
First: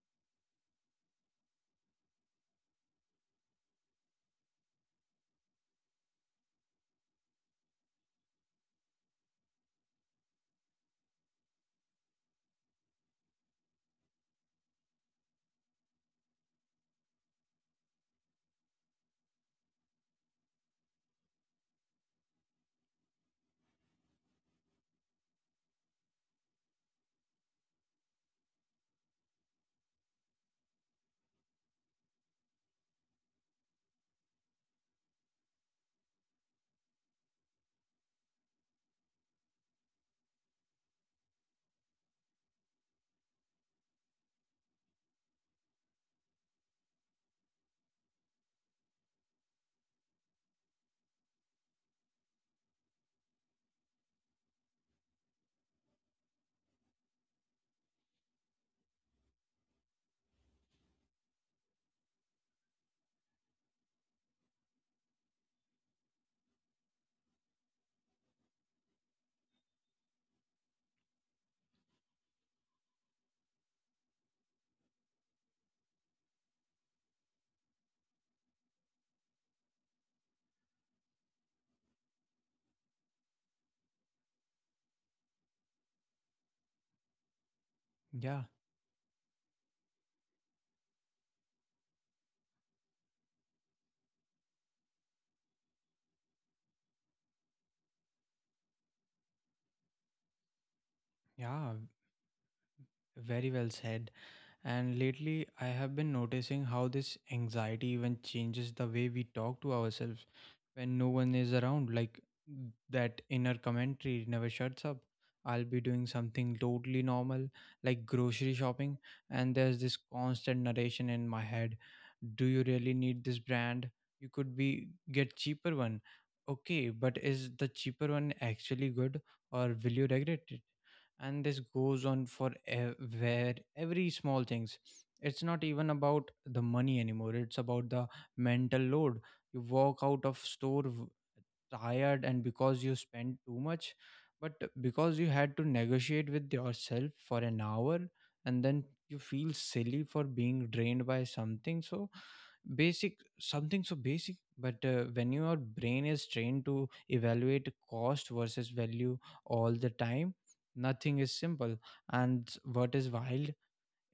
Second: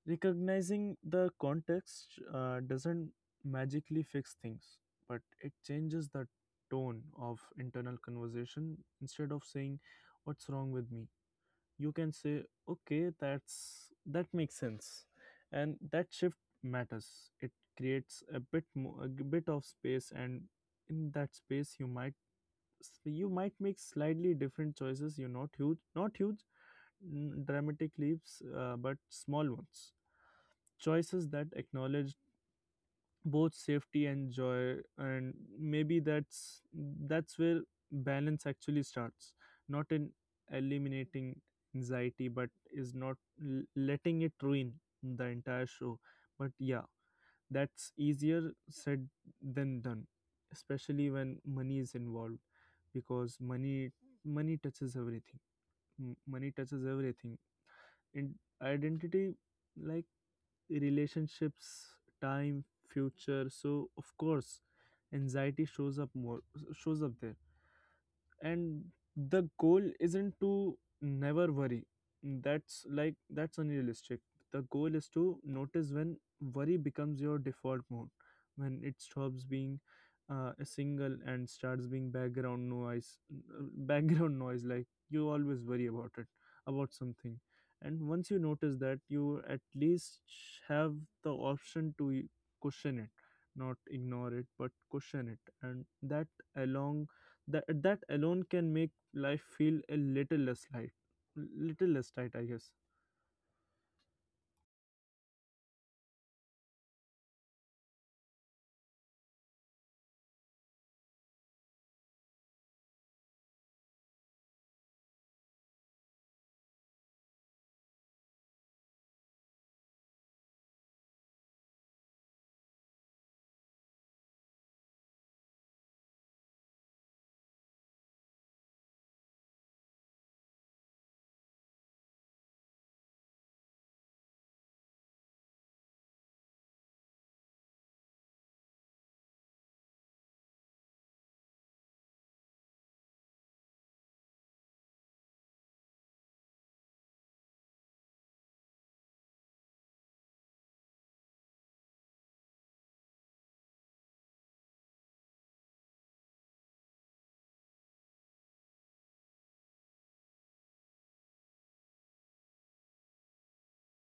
Recognizing the context doesn't magically fix things, but it changes the tone of internal conversation. Instead of saying, "What's wrong with me?" you can say, "Okay, that makes sense." And that shift matters. It creates a bit of space, and in that space, you might make slightly different choices. You not huge dramatic leaps, but small ones, choices that acknowledge both safety and joy. And maybe that's where balance actually starts: not in eliminating anxiety, but is not letting it ruin the entire show. But yeah, that's easier said than done, especially when money is involved, because money touches everything. Money touches everything, and identity, like relationships, time, future. So of course anxiety shows up there. And the goal isn't to never worry. That's that's unrealistic. The goal is to notice when worry becomes your default mode, when it stops being a single and starts being background noise. [LAUGHS] Background noise, like, you always worry about something. And once you
yeah,
notice that, you at least have the option to question it, not ignore it, but question it. And that along that that alone can make life feel a little less light,
yeah.
little less tight, I guess.
Very well said. And lately, I have been noticing how this anxiety even changes the way we talk to ourselves when no one is around. Like, that inner commentary never shuts up. I'll be doing something totally normal, like grocery shopping, and there's this constant narration in my head. Do you really need this brand? You could be get cheaper one. Okay, but is the cheaper one actually good or will you regret it? And this goes on for ev- where every small things, it's not even about the money anymore, it's about the mental load. You walk out of store tired and because you spent too much, but because you had to negotiate with yourself for an hour, and then you feel silly for being drained by something so basic. But when your brain is trained to evaluate cost versus value all the time, nothing is simple. And what is wild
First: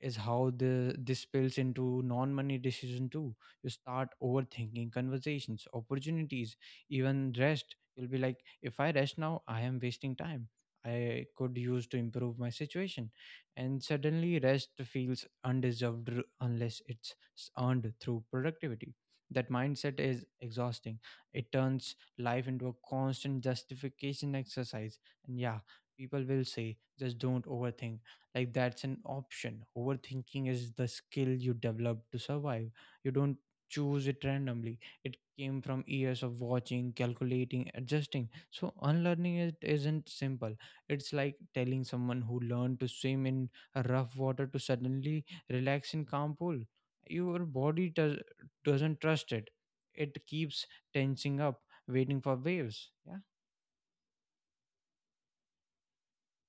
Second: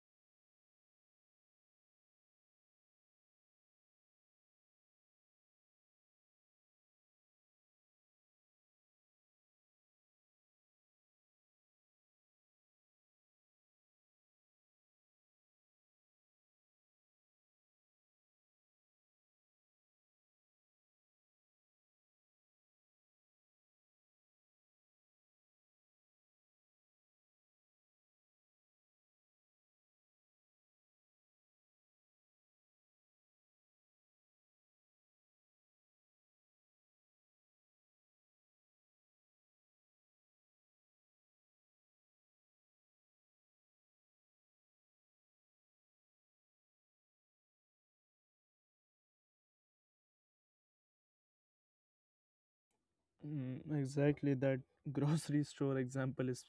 is how the this spills into non-money decision too. You start overthinking conversations, opportunities, even rest. You'll be like, if I rest now, I am wasting time. I could use to improve my situation, and suddenly rest feels undeserved unless it's earned through productivity. That mindset is exhausting. It turns life into a constant justification exercise. And yeah, people will say, just don't overthink, like that's an option. Overthinking is the skill you develop to survive. You don't choose it randomly, it came from years of watching, calculating, adjusting, so unlearning it isn't simple. It's like telling someone who learned to swim in a rough water to suddenly relax in calm pool. Your body doesn't trust it, it keeps tensing up waiting for waves. Yeah,
Exactly, that [LAUGHS] grocery store example is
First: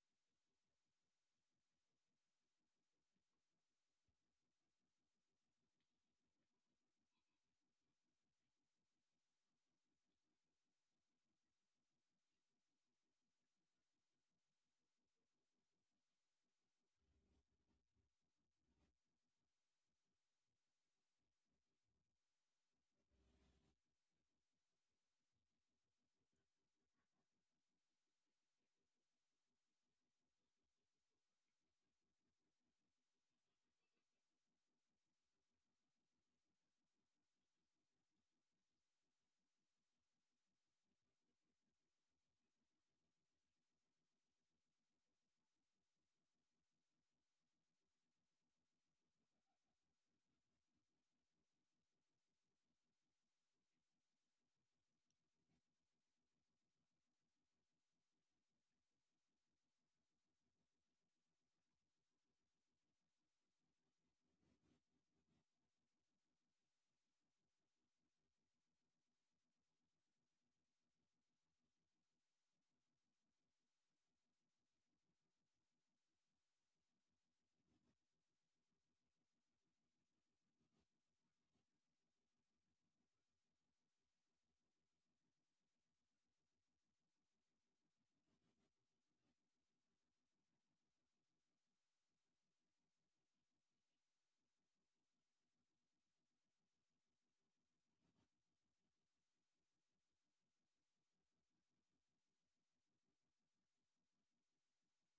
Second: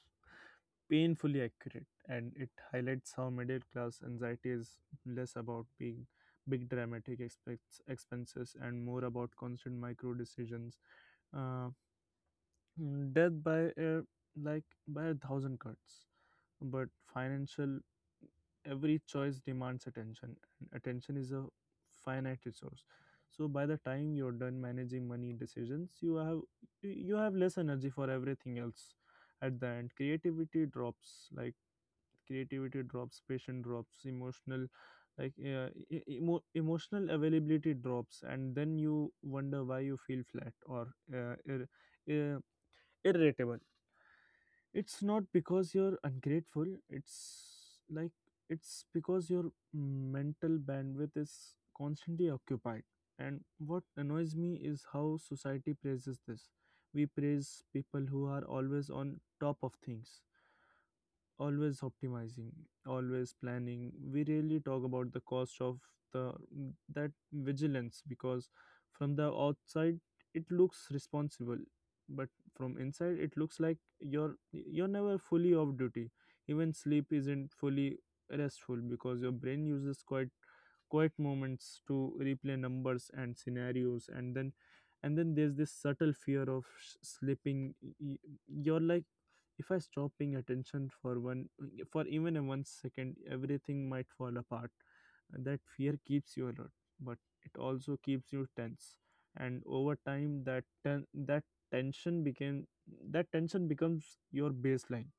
painfully accurate, and it highlights how middle class anxiety is less about being big dramatic expenses and more about constant micro decisions. Uh, Death by a like by a thousand cuts, but financial. Every choice demands attention, and attention is a finite resource. So by the time you're done managing money decisions, you have less energy for everything else. At the end, creativity drops, patient drops, emotional, like e- e, emo- emotional availability drops, and then you wonder why you feel flat or uh, irritable. It's not because you're ungrateful, it's it's because your mental bandwidth is constantly occupied. And what annoys me is how society praises this. We praise people who are always on top of things, always optimizing, always planning. We rarely talk about the cost of the that vigilance, because from the outside it looks responsible, but from inside it looks like you're never fully off duty. Even sleep isn't fully restful because your brain uses quite quiet moments to replay numbers and scenarios, and then there's this subtle fear of slipping. You're like, if I stop paying attention for one for even a 1 second, everything might fall apart. That fear keeps you alert, but it also keeps you tense. And over time, that tension became that tension becomes your baseline.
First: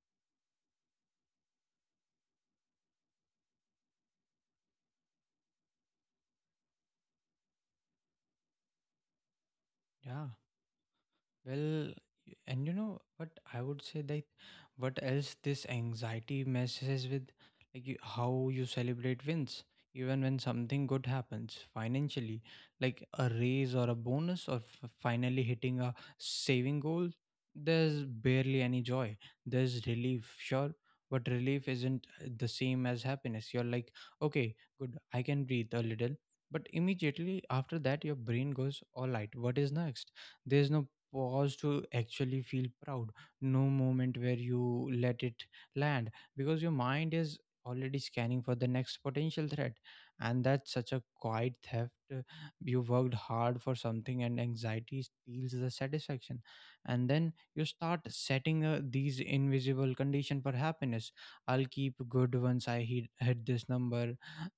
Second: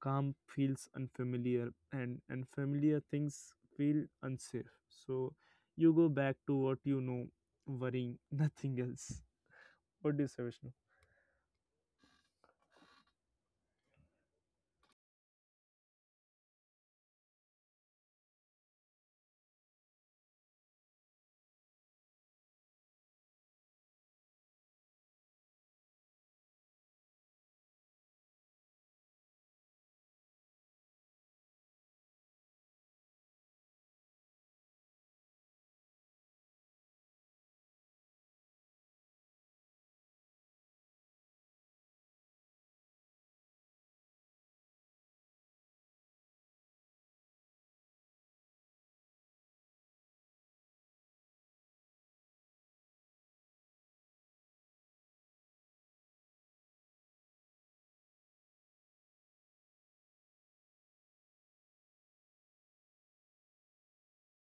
Calm feels unfamiliar, and unfamiliar things feel unsafe. So you go back to what you know, worrying [LAUGHS] nothing else. What do you
yeah.
say, Vishnu?
Well, and you know what, I would say that what else this anxiety messes with, like you, how you celebrate wins. Even when something good happens financially, like a raise or a bonus or finally hitting a saving goal, there's barely any joy. There's relief, sure, but relief isn't the same as happiness. You're like, okay, good, I can breathe a little, but immediately after that your brain goes, all right, what is next? There's no pause to actually feel proud, no moment where you let it land, because your mind is already scanning for the next potential threat. And that's such a quiet theft. You worked hard for something and anxiety steals the satisfaction. And then you start setting these invisible condition for happiness. I'll keep good once I hit this number,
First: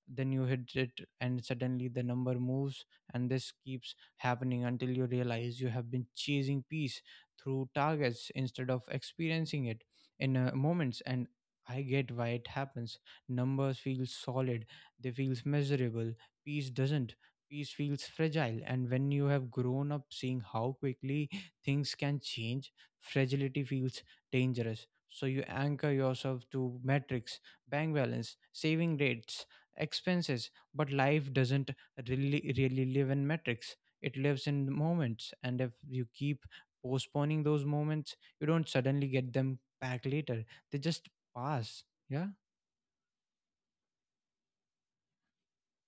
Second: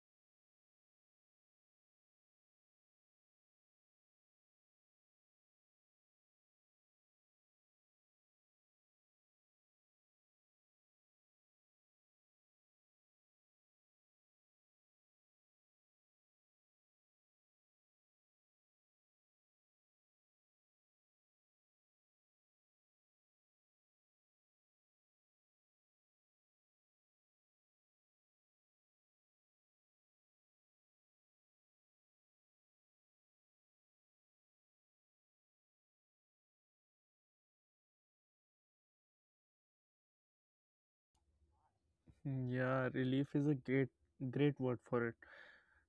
then you hit it and suddenly the number moves. And this keeps happening until you realize you have been chasing peace through targets instead of experiencing it in moments. And I get why it happens. Numbers feel solid, they feel measurable. Peace doesn't. Peace feels fragile. And when you have grown up seeing how quickly things can change, fragility feels dangerous. So you anchor yourself to metrics, bank balance, saving rates, expenses. But life doesn't really live in metrics, it lives in the moments. And if you keep postponing those moments, you don't suddenly get them back later, they just pass. Yeah,
Yeah, relief is a great word for it.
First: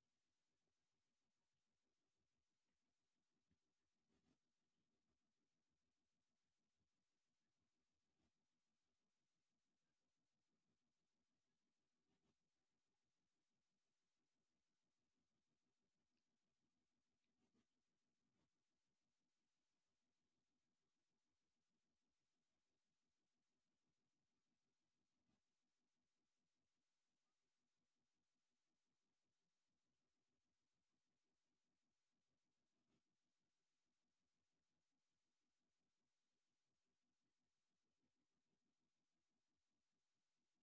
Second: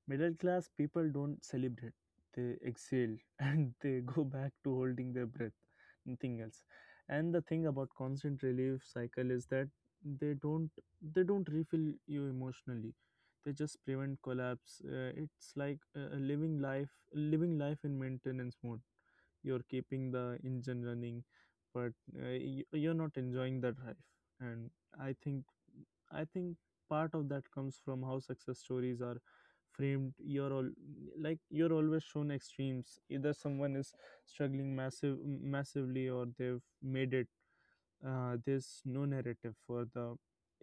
Middle class people don't celebrate, they exhale [LAUGHS] and they go back to holding their breath, nothing else. And the thing about constant relief cycle is that they don't they don't refill you emotionally. They just prevent collapse. It's like living life in maintenance mode. You're keeping the engine running, but you're not enjoying the drive. And i think I think part of that comes from how success stories are framed. You're all like You're always shown extremes: either someone is struggling massively or they've made it. There's no narrative for the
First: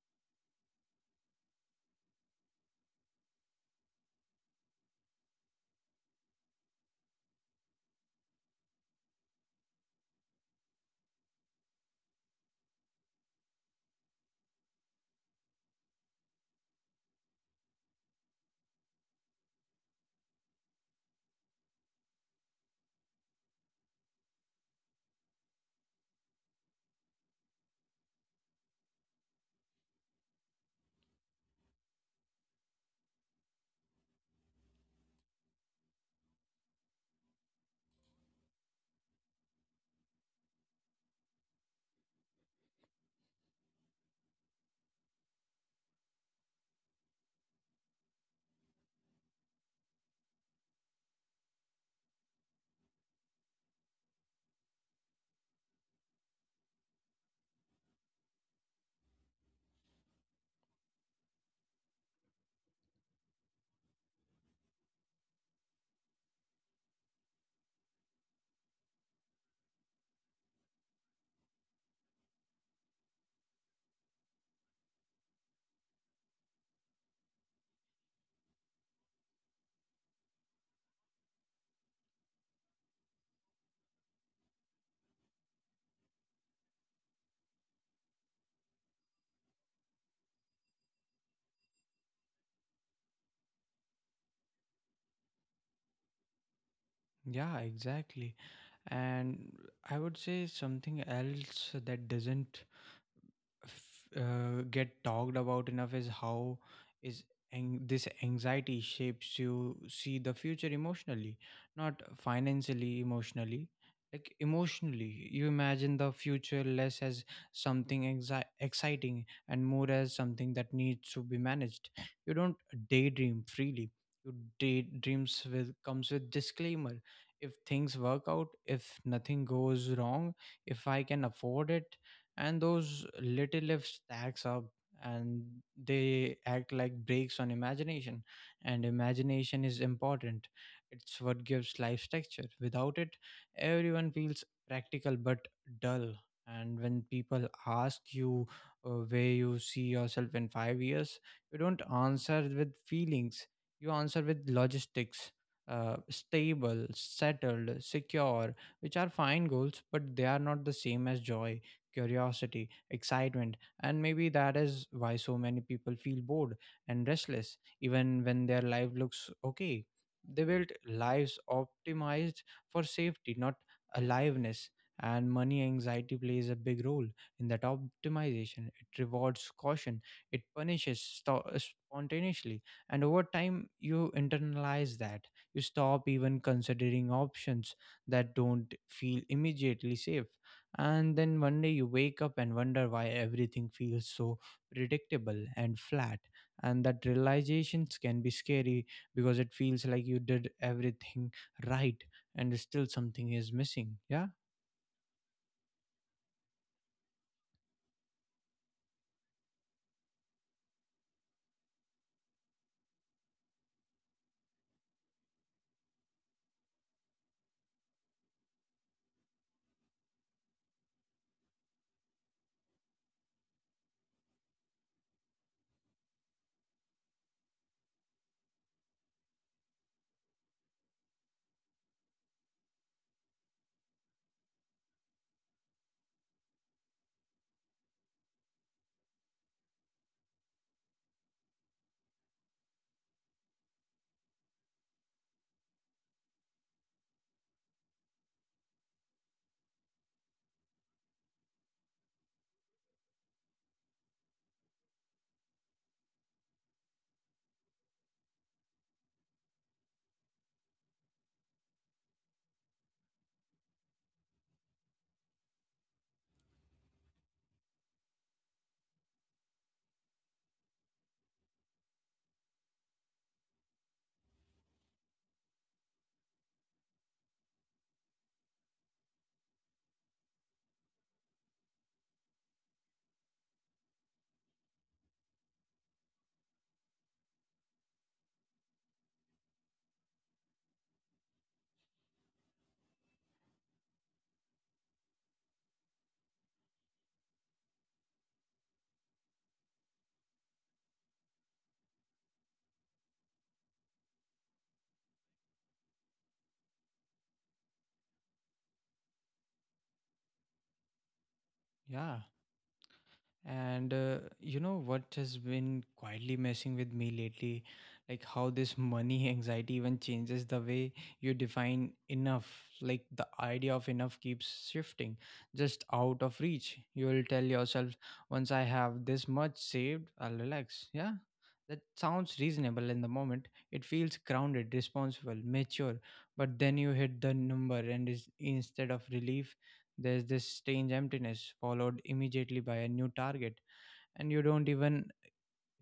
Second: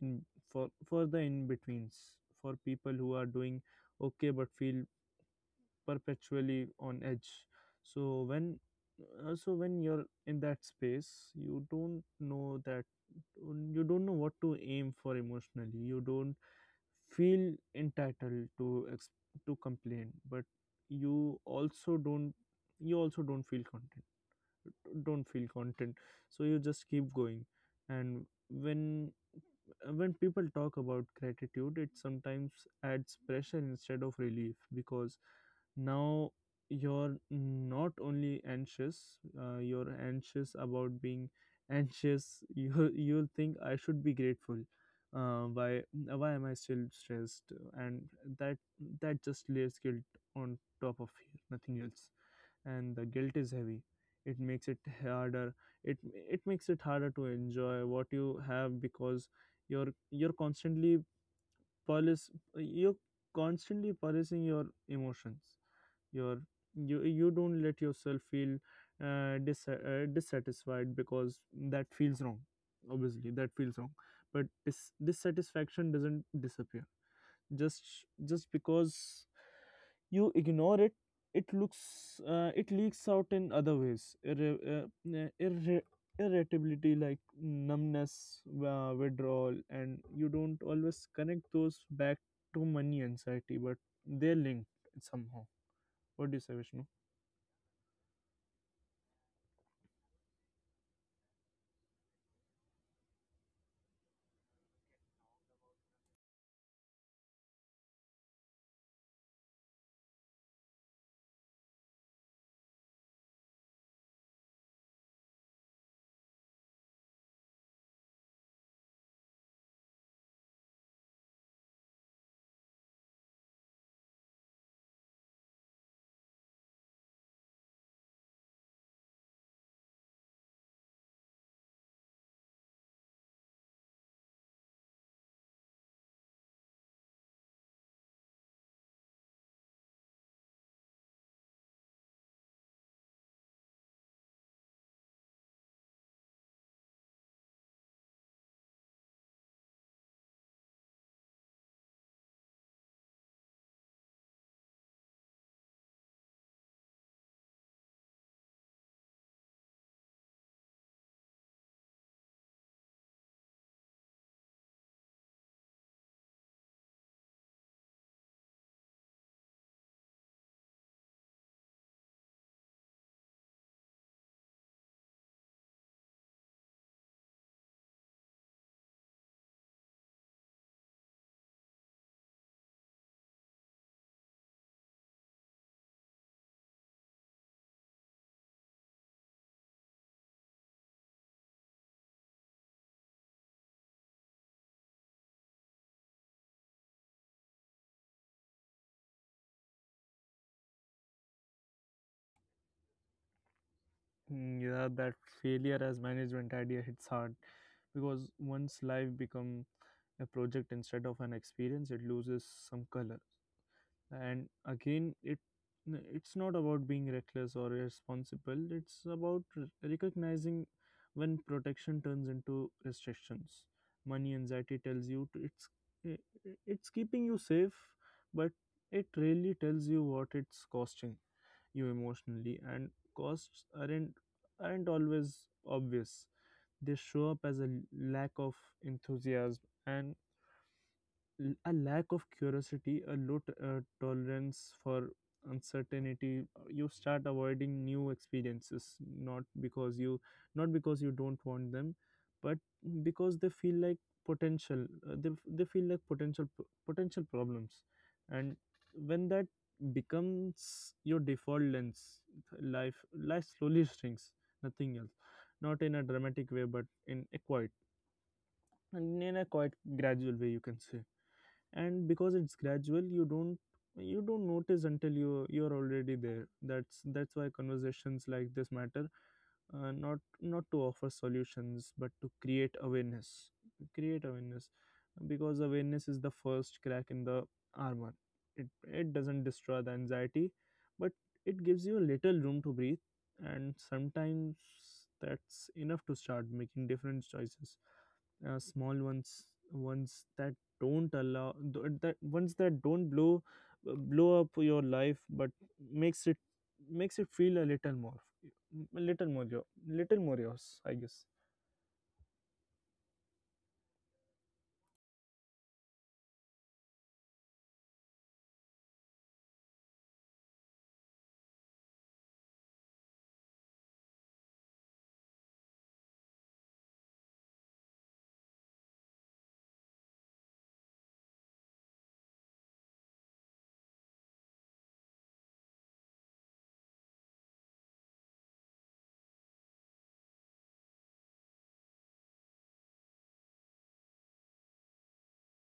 in for the in betweens for people who are doing okay but feel perpetually on edge. So when uh, so when you're in that space, you don't know what to aim for emotionally. You don't feel entitled to complain, but you also don't you also don't feel content, don't feel content so you just keep going. And when people talk about gratitude, it sometimes adds pressure instead of relief, because now you're not only anxious, you're anxious about being anxious. [LAUGHS] You'll think, I should be grateful. uh, why why am I still stressed? And that that just layers guilt on top of nothing else. And the guilt is heavy. It makes it harder. it it makes it harder to enjoy what you have, because you're you're constantly polish you're constantly policing your emotions. you're you don't let yourself feel dissatisfied because that feels wrong. Obviously that feels wrong. But dissatisfaction doesn't disappear just just because you ignore it. It looks uh, it leaks out in other ways: uh, irre- irritability, like numbness, withdrawal. And you don't always connect those back to money anxiety, but they're linked somehow. What do you say, Vishnu?
yeah, exactly. And I would say something else that doesn't get talked about enough is how is ang- this anxiety shapes you see the future emotionally, not financially, emotionally. Like emotionally, you imagine the future less as something exciting and more as something that needs to be managed. You don't daydream freely, your daydreams will comes with disclaimer. If things work out, if nothing goes wrong, if I can afford it. And those little lifts stacks up, and they act like brakes on imagination. And imagination is important, it's what gives life texture. Without it, everyone feels practical but dull. And when people ask you, where you see yourself in 5 years, you don't answer with feelings, you answer with logistics. Stable, settled, secure, which are fine goals, but they are not the same as joy, curiosity, excitement. And maybe that is why so many people feel bored and restless even when their life looks okay. They built lives optimized for safety, not aliveness. And money anxiety plays a big role in that optimization. It rewards caution, it punishes spontaneously, and over time, you internalize that. You stop even considering options that don't feel immediately safe, and then one day you wake up and wonder why everything feels so predictable and flat. And that realizations can be scary because it feels like you did everything right and still something is missing. Yeah,
Mm, yeah, that failure as management idea hits hard, because once life become a project instead of an experience, it loses some color. And again, it's not about being reckless or irresponsible, it's about recognizing when protection turns into restrictions. Money anxiety tells you to, it's I- it's keeping you safe, but it really tells you what it's costing you emotionally. And costs aren't always obvious. They show up as a lack of enthusiasm, and a lack of curiosity, a low tolerance for uncertainty. You start avoiding new experiences, not because you not because you don't want them, but because they feel like potential. They feel like potential problems. And when that becomes your default lens, life life slowly shrinks. Nothing else, not in a dramatic way, but in a quiet and in a quite gradual way, you can say. And because it's gradual, you don't notice until you're already there. That's why conversations like this matter. Not to offer solutions, but to create awareness. create awareness because awareness is the first crack in the armor. It doesn't destroy the anxiety, but it gives you a little room to breathe. And sometimes that's enough to start making different choices. Small ones, ones that don't allow th- that ones that don't blow up your life but makes it makes it feel a little more, a little more your little more yours, I guess.
yeah. And you know what has been quietly messing with me lately? Like how this money [LAUGHS] anxiety even changes the way you define enough. Like the idea of enough keeps shifting, just out of reach. You will tell yourself, once I have this much saved, I'll relax. Yeah. That sounds reasonable in the moment. It feels grounded, responsible, mature. But then you hit the number, instead of relief, there's this strange emptiness, followed immediately by a new target, and you don't even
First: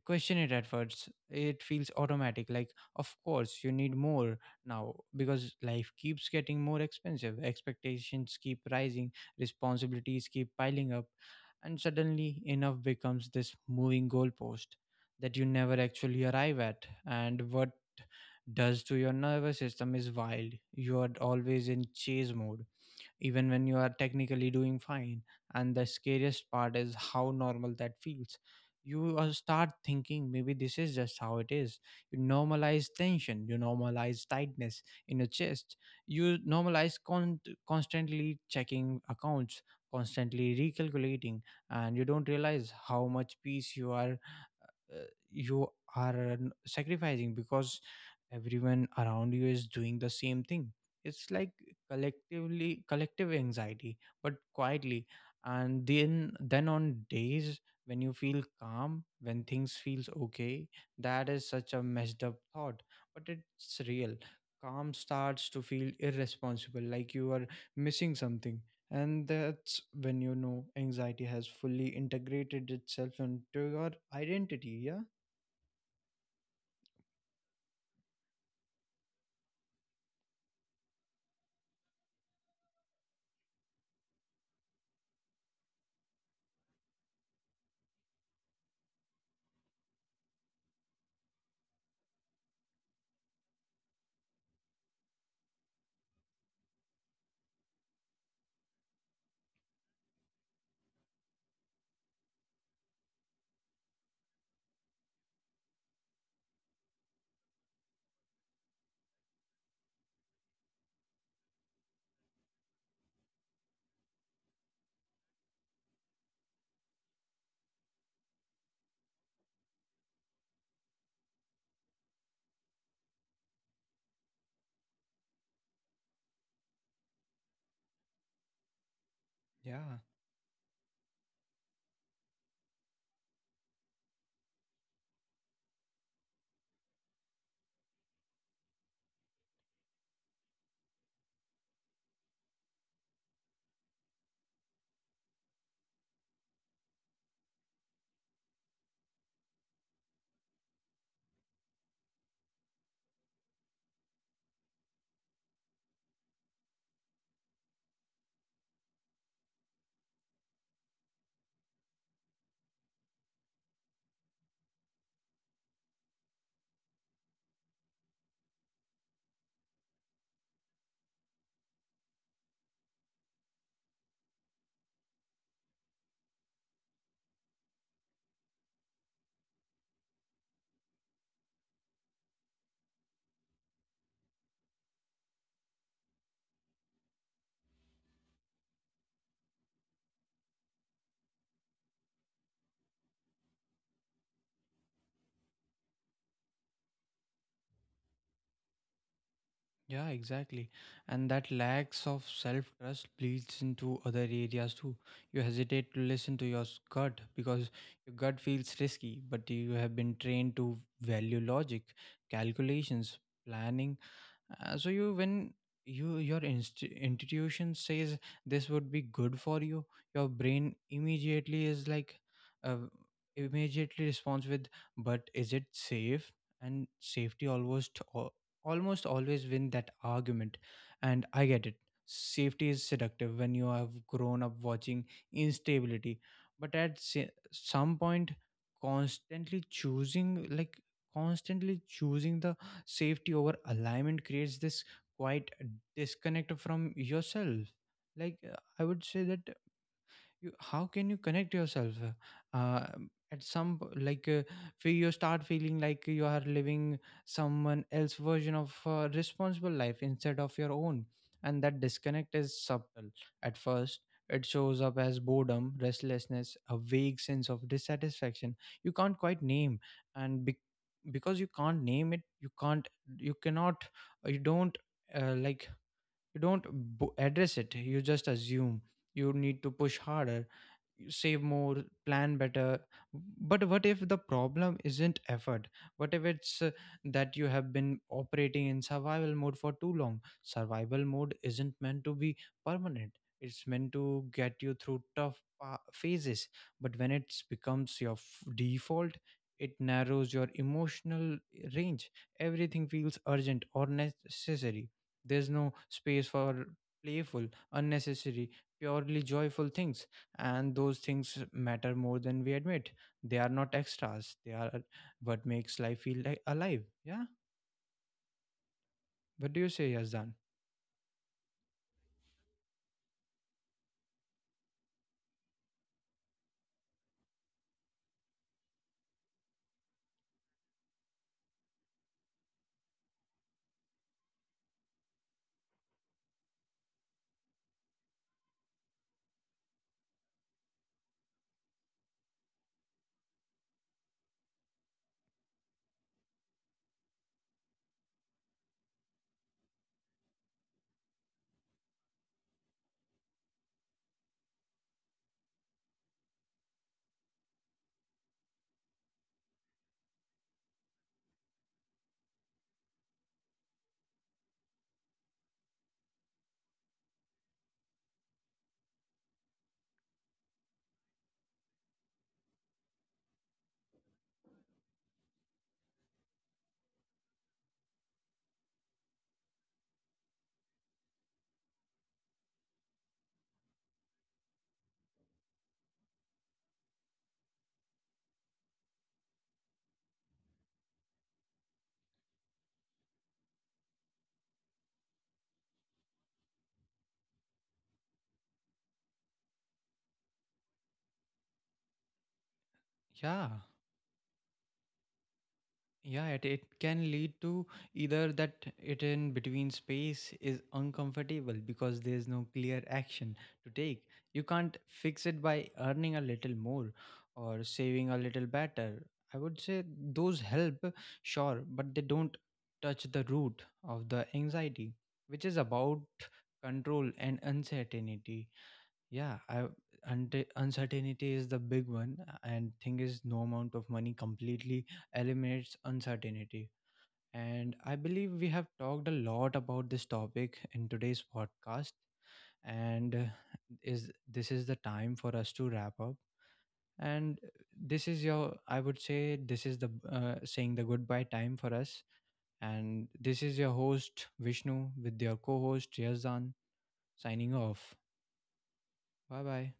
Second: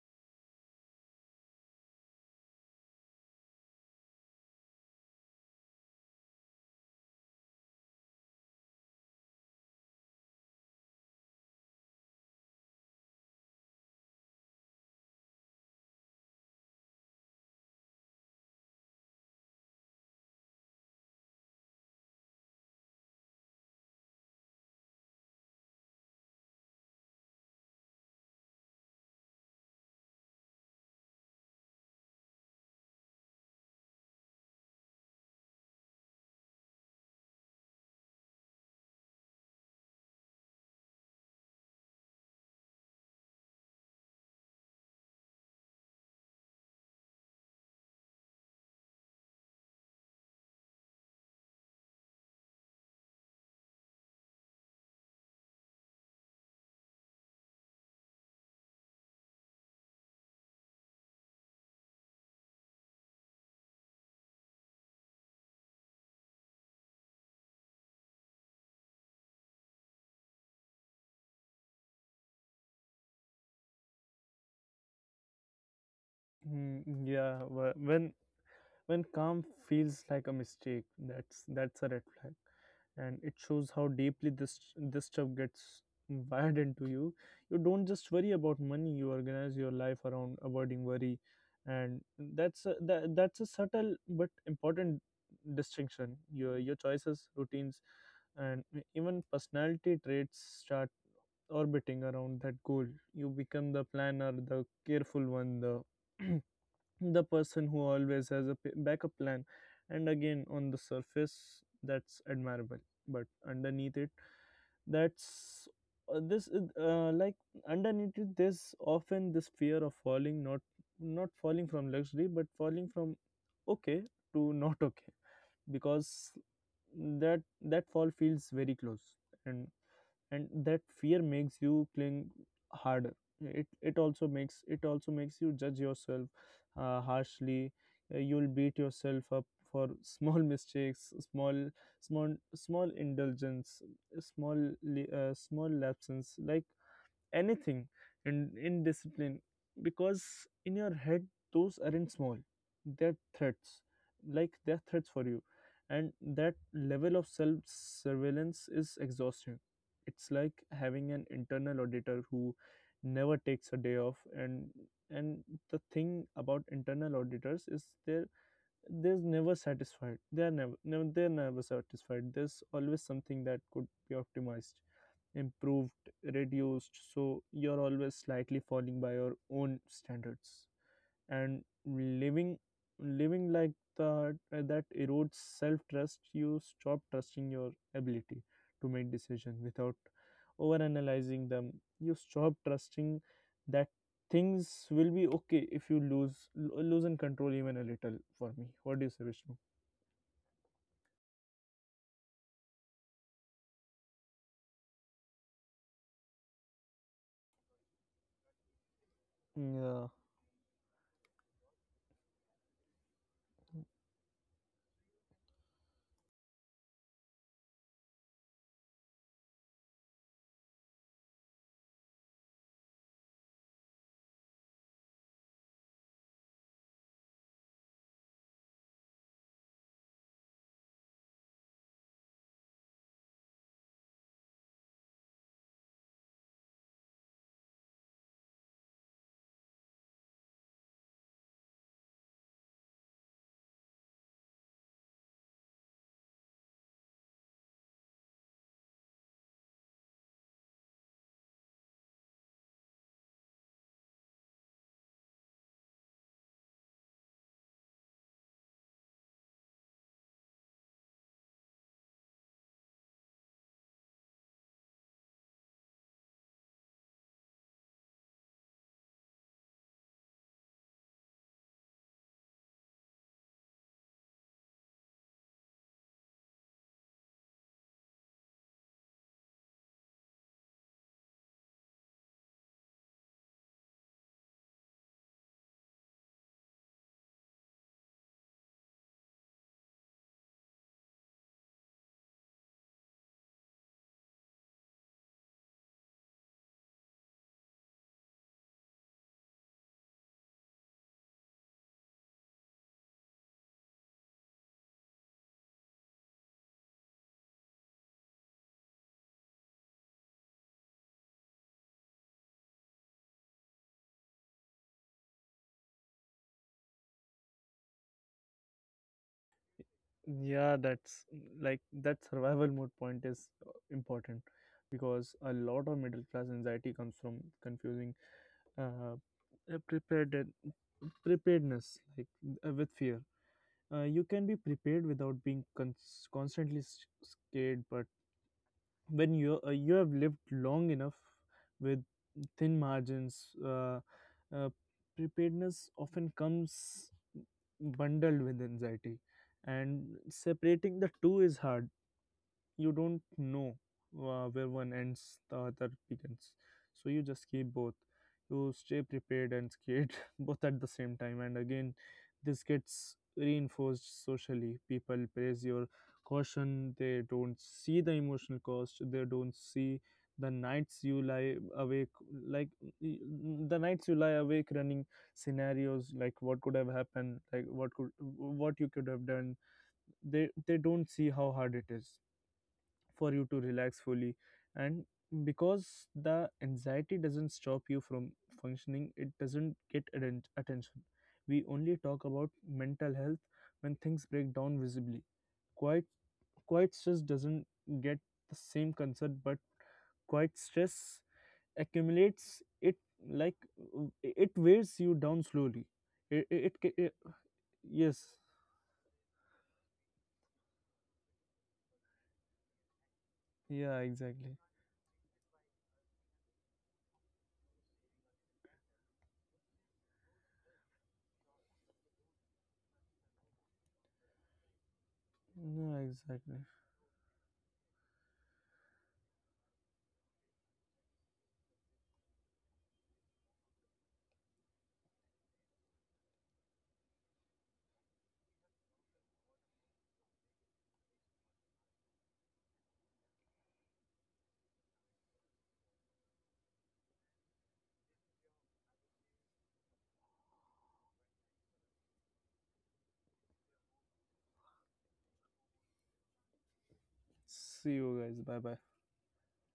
question it at first. It feels automatic, like, of course, you need more now because life keeps getting more expensive, expectations keep rising, responsibilities keep piling up, and suddenly enough becomes this moving goalpost that you never actually arrive at. And what does to your nervous system is wild. You are always in chase mode even when you are technically doing fine. And the scariest part is how normal that feels. You start thinking maybe this is just how it is. You normalize tension, you normalize tightness in your chest, you normalize constantly checking accounts, constantly recalculating, and you don't realize how much peace you uh, you are sacrificing because everyone around you is doing the same thing. It's like collective anxiety, but quietly. And then on days when you feel calm, when things feels okay, that is such a messed up thought, but it's real. Calm starts to feel irresponsible, like you are missing something. And that's when you know anxiety has fully integrated itself into your identity, yeah?
Mm, yeah, when calm feels like a mistake, that's a red flag, and it shows how deeply this stuff gets wired into you. You don't just worry about money; you organize your life around avoiding worry, and that's a subtle but important distinction. Your choices, routines, and even personality traits start orbiting around that goal. You become the planner, the careful one, the [CLEARS THROAT] the person who always has a backup plan. And again, on the surface, that's admirable, but underneath it, that's this is, like underneath it, there's often this fear of falling. Not not falling from luxury, but falling from okay to not okay, because that fall feels very close. And
Yeah,
that fear makes you cling harder. It also makes you judge yourself harshly. You'll beat yourself up for [LAUGHS] small mistakes, small small small indulgence, small small lapses, like anything and discipline, because in your head, those aren't small, they're threats, like they're threats for you. And that level of self surveillance is exhausting. It's like having an internal auditor who never takes a day off. And and the thing about internal auditors is they're never satisfied. There's always something that could be optimized, improved, reduced. So you're always slightly falling by your own standards. And living like that erodes self trust. You stop trusting your ability to make decisions without over analyzing them. You stop trusting that things will be okay if you lose in control even a little. For me, what do you say, Vishnu?
yeah, exactly. And that lacks of self trust bleeds into other areas too. You hesitate to listen to your gut because your gut feels risky, but you have
Yeah.
been trained to value logic, calculations, planning. So you when you your intuition says this would be good for you, your brain uh, immediately responds with, but is it safe? And safety almost always win that argument. And I get it. Safety is seductive when you have grown up watching instability, but at some point, constantly choosing like constantly choosing the safety over alignment creates this quite disconnect from yourself. Like I would say that, you how can you connect yourself, uh, at some p- like fe- you start feeling like you are living someone else version of responsible life instead of your own. And that disconnect is subtle at first, it shows up as boredom, restlessness, a vague sense of dissatisfaction you can't quite name. And because you can't name it, you can't you cannot you don't like you don't address it, you just assume you need to push harder, save more, plan better. But what if the problem isn't effort? What if it's that you have been operating in survival mode for too long? Survival mode isn't meant to be permanent, it's meant to get you through tough phases, but when it becomes your default, it narrows your emotional range. Everything feels urgent or necessary, there's no space for playful, unnecessary, purely joyful things. And those things matter more than we admit. They are not extras, they are what makes life feel like alive. Yeah. What do you say, Yazdan?
Yeah, that's, like, that survival mode point is important, because a lot of middle class anxiety comes from confusing uh, uh, prepared preparedness, like, with fear. You can be prepared without being constantly scared. But when you have lived long enough with thin margins, uh, preparedness often comes bundled with anxiety, and separating the two is hard. You don't know where one ends, the other begins. So you just keep both. You stay prepared and scared, [LAUGHS] both at the same time. And again, this gets reinforced socially. People praise your caution. They don't see the emotional cost. They don't see the nights you lie awake, like the nights you lie awake running scenarios, like what could have happened, what you could have done. They don't see how hard it is for you to relax fully. And because the anxiety doesn't stop you from functioning, it doesn't get attention. We only talk about mental health when things break down visibly. quiet Quiet stress doesn't get the same concern. But quiet stress accumulates.
Yeah,
Like it wears you down slowly.
yeah, it,
it,
it
it, it,
can
ca- it
lead to either
Yes.
that. It in between space is uncomfortable because there's no clear action to take.
Yeah,
You
exactly.
can't fix it by earning a little more or saving a little better. I would say those help, sure, but they don't touch the root of the anxiety, which is about
Yeah, exactly.
control and uncertainty. Yeah, I uncertainty is the big one, and thing is, no amount of money completely eliminates uncertainty. And I believe we have talked a lot about this topic in today's podcast, and is this is the time for us to wrap up. And this is your, I would say, this is the saying the goodbye time for us. And this is your host Vishnu with your co-host Yazdan signing off.
See you guys, bye bye.
Bye bye.